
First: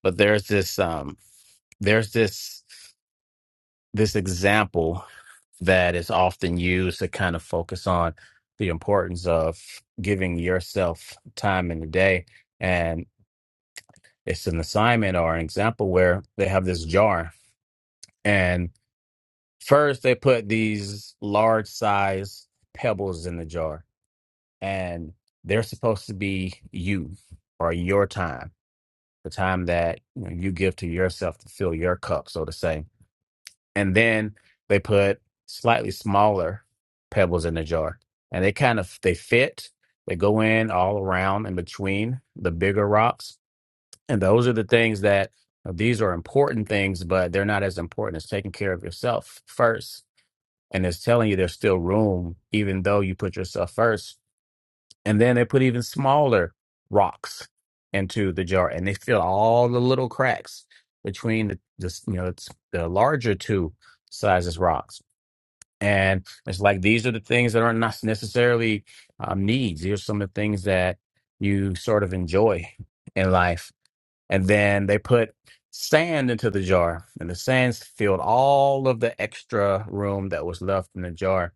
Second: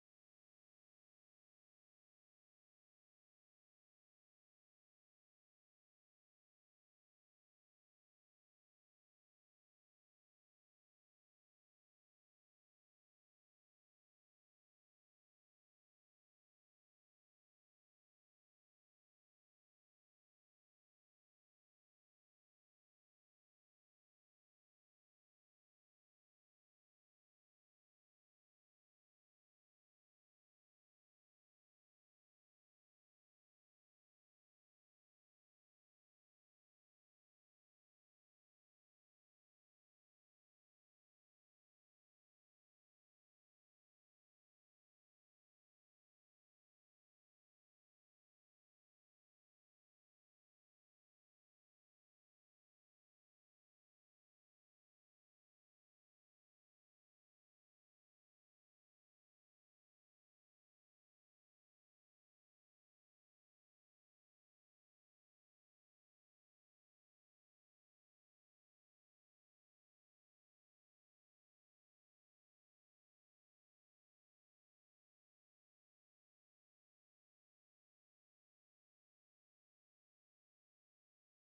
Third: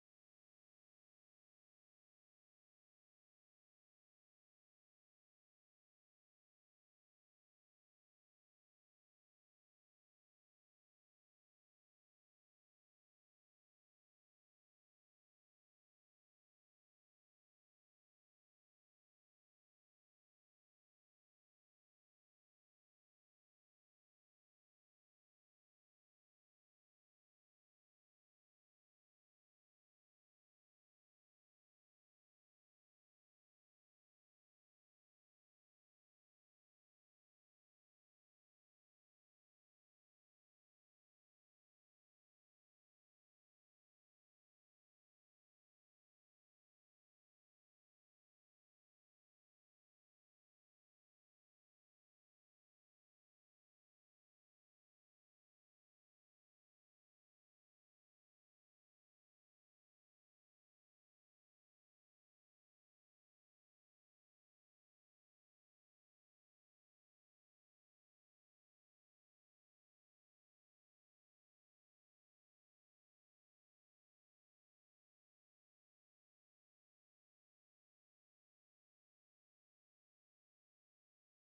But there's this um, there's this this example that is often used to kind of focus on the importance of giving yourself time in the day. And it's an assignment or an example where they have this jar. And first, they put these large size pebbles in the jar, and they're supposed to be you or your time, the time that you, know, you give to yourself to fill your cup, so to say and then they put slightly smaller pebbles in the jar and they kind of they fit they go in all around in between the bigger rocks and those are the things that uh, these are important things but they're not as important as taking care of yourself first and it's telling you there's still room even though you put yourself first and then they put even smaller rocks into the jar and they fill all the little cracks between the, the you know it's the larger two sizes rocks and it's like these are the things that are not necessarily um, needs. Here's some of the things that you sort of enjoy in life. And then they put sand into the jar, and the sands filled all of the extra room that was left in the jar.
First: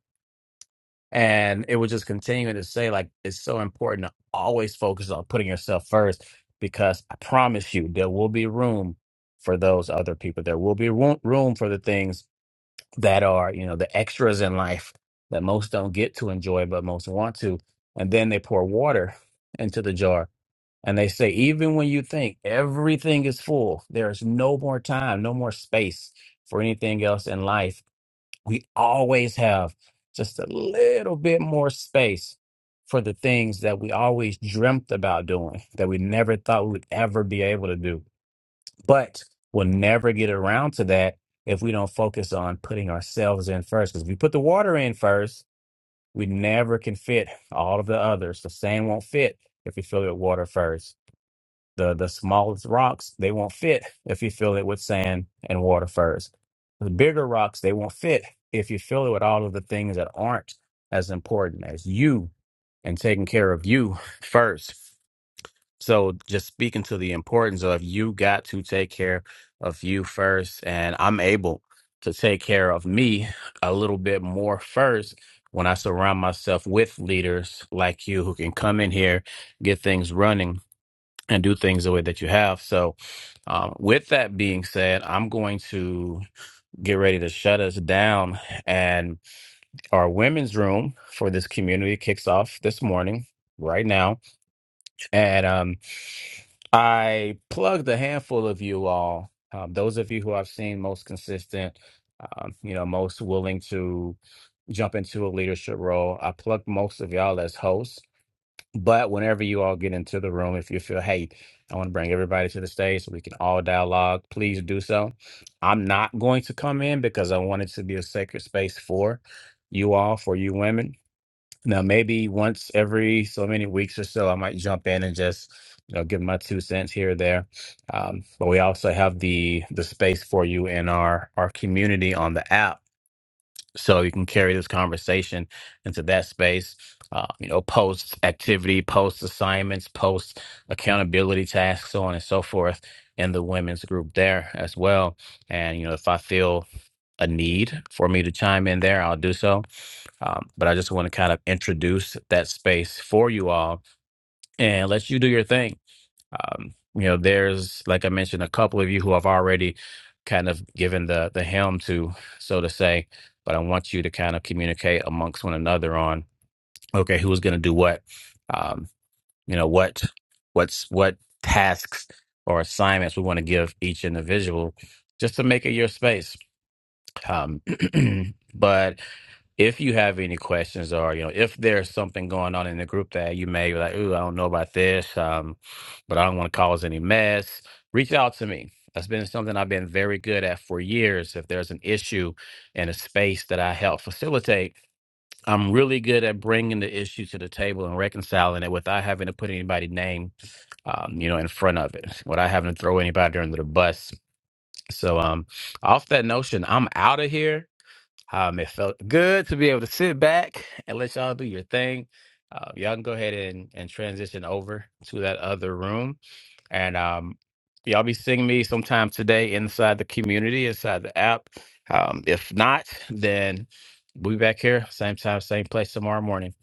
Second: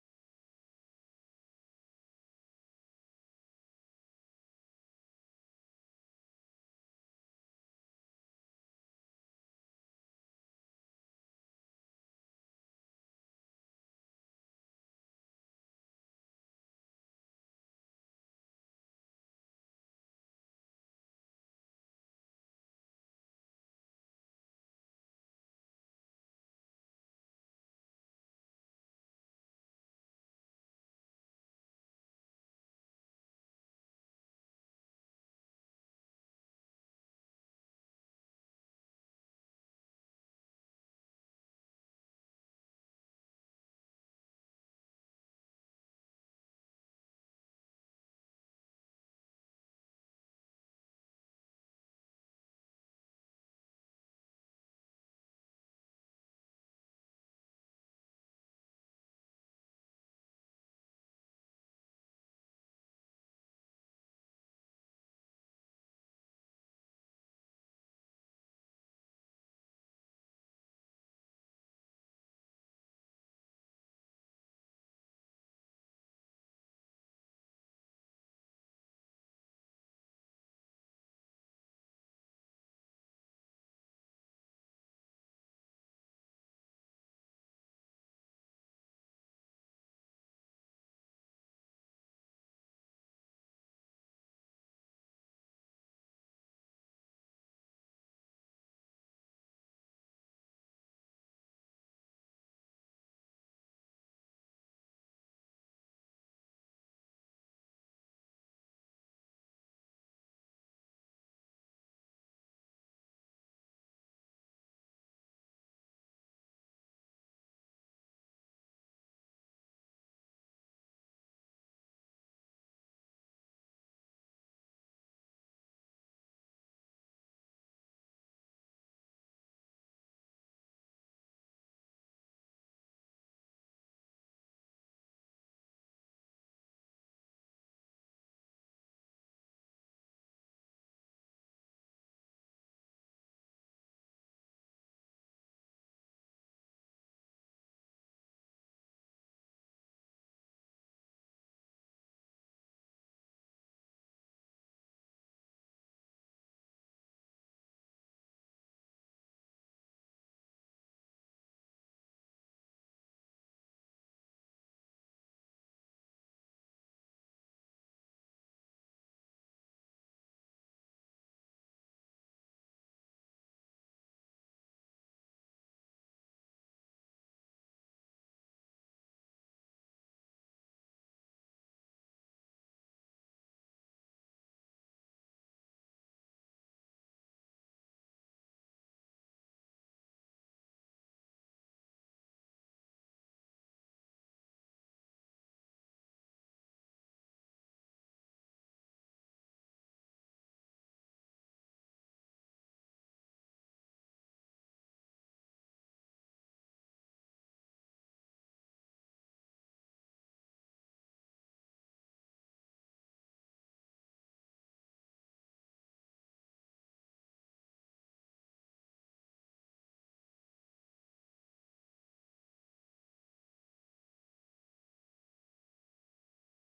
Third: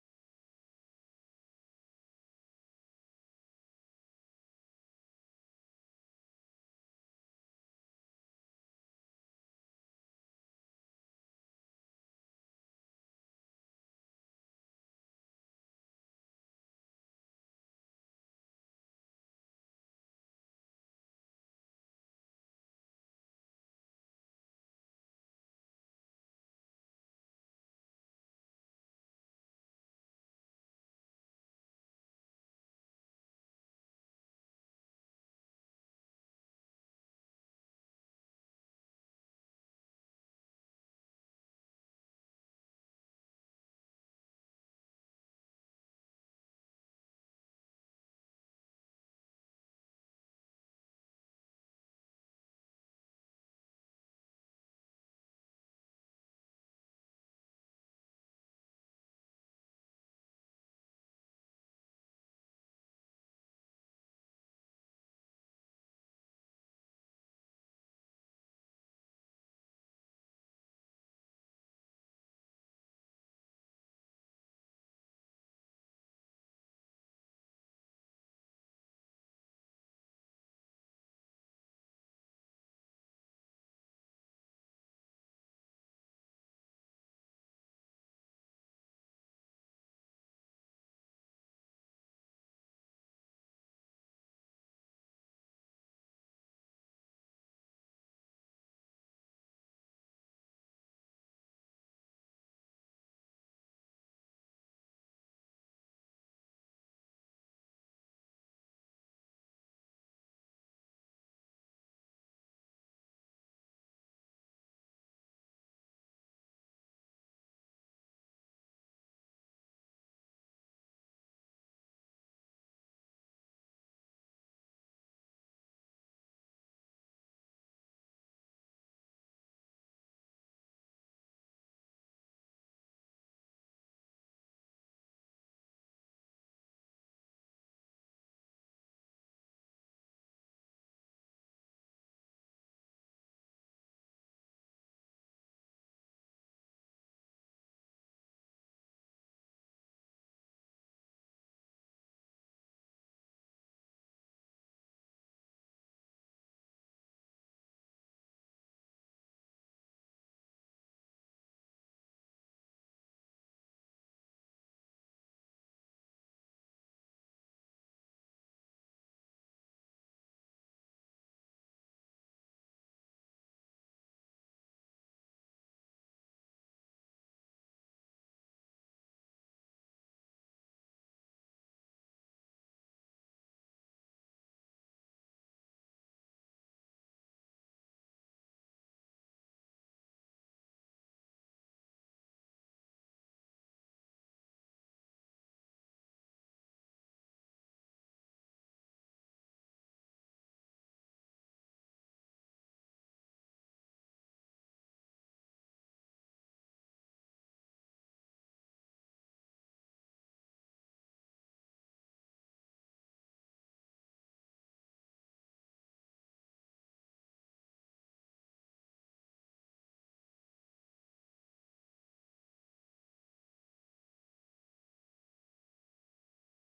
And it was just continuing to say, like, it's so important to always focus on putting yourself first because I promise you, there will be room for those other people. There will be room room for the things that are you know the extras in life that most don't get to enjoy but most want to and then they pour water into the jar and they say even when you think everything is full there's no more time no more space for anything else in life we always have just a little bit more space for the things that we always dreamt about doing that we never thought we would ever be able to do but we'll never get around to that if we don't focus on putting ourselves in first. Because if we put the water in first, we never can fit all of the others. The sand won't fit if you fill it with water first. The the smallest rocks they won't fit if you fill it with sand and water first. The bigger rocks they won't fit if you fill it with all of the things that aren't as important as you and taking care of you first. So just speaking to the importance of you got to take care of you first, and I'm able to take care of me a little bit more first when I surround myself with leaders like you who can come in here, get things running, and do things the way that you have. So, um, with that being said, I'm going to get ready to shut us down, and our women's room for this community kicks off this morning right now and um, I plugged a handful of you all, um, those of you who I've seen most consistent, um, you know, most willing to jump into a leadership role. I plugged most of y'all as hosts. But whenever you all get into the room, if you feel, hey, I want to bring everybody to the stage so we can all dialogue, please do so. I'm not going to come in because I want it to be a sacred space for you all, for you women. Now, maybe once every so many weeks or so, I might jump in and just, you know, give my two cents here or there. Um, but we also have the the space for you in our our community on the app, so you can carry this conversation into that space. Uh, you know, post activity, post assignments, post accountability tasks, so on and so forth in the women's group there as well. And you know, if I feel a need for me to chime in there, I'll do so. Um, but I just want to kind of introduce that space for you all and let you do your thing. Um, you know, there's like I mentioned, a couple of you who have already kind of given the the helm to, so to say. But I want you to kind of communicate amongst one another on okay, who's going to do what? Um, you know, what what's what tasks or assignments we want to give each individual just to make it your space. Um, but if you have any questions or you know if there's something going on in the group that you may be like ooh I don't know about this um but I don't want to cause any mess reach out to me that's been something I've been very good at for years if there's an issue in a space that I help facilitate I'm really good at bringing the issue to the table and reconciling it without having to put anybody's name um you know in front of it without having to throw anybody under the bus so um off that notion I'm out of here um, it felt good to be able to sit back and let y'all do your thing. Uh, y'all can go ahead and, and transition over to that other room. And um, y'all be seeing me sometime today inside the community, inside the app. Um, if not, then we'll be back here, same time, same place tomorrow morning.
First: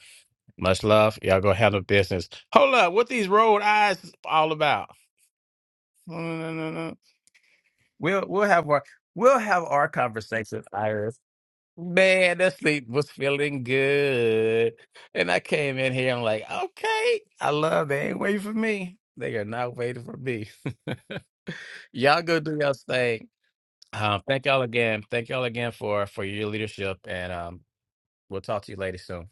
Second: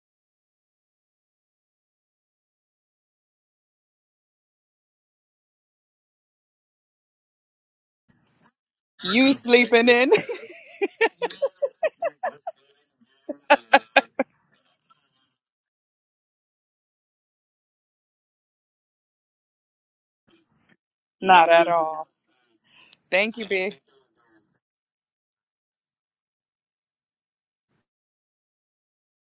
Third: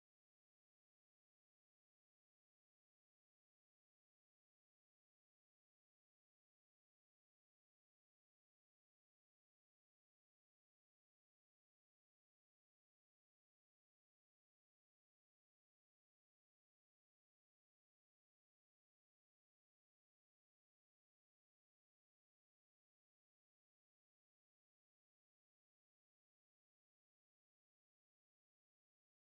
Much love. Y'all go handle business. Hold up, what these rolled eyes is all about? No, no, no, no. no. We'll we'll have our we'll have our conversation, Iris. Man, that sleep was feeling good. And I came in here, I'm like, okay, I love they ain't waiting for me. They are not waiting for me. Not at all. y'all go do y'all thing. Um, thank y'all again. Thank y'all again for for your leadership. And um, we'll talk to you later soon.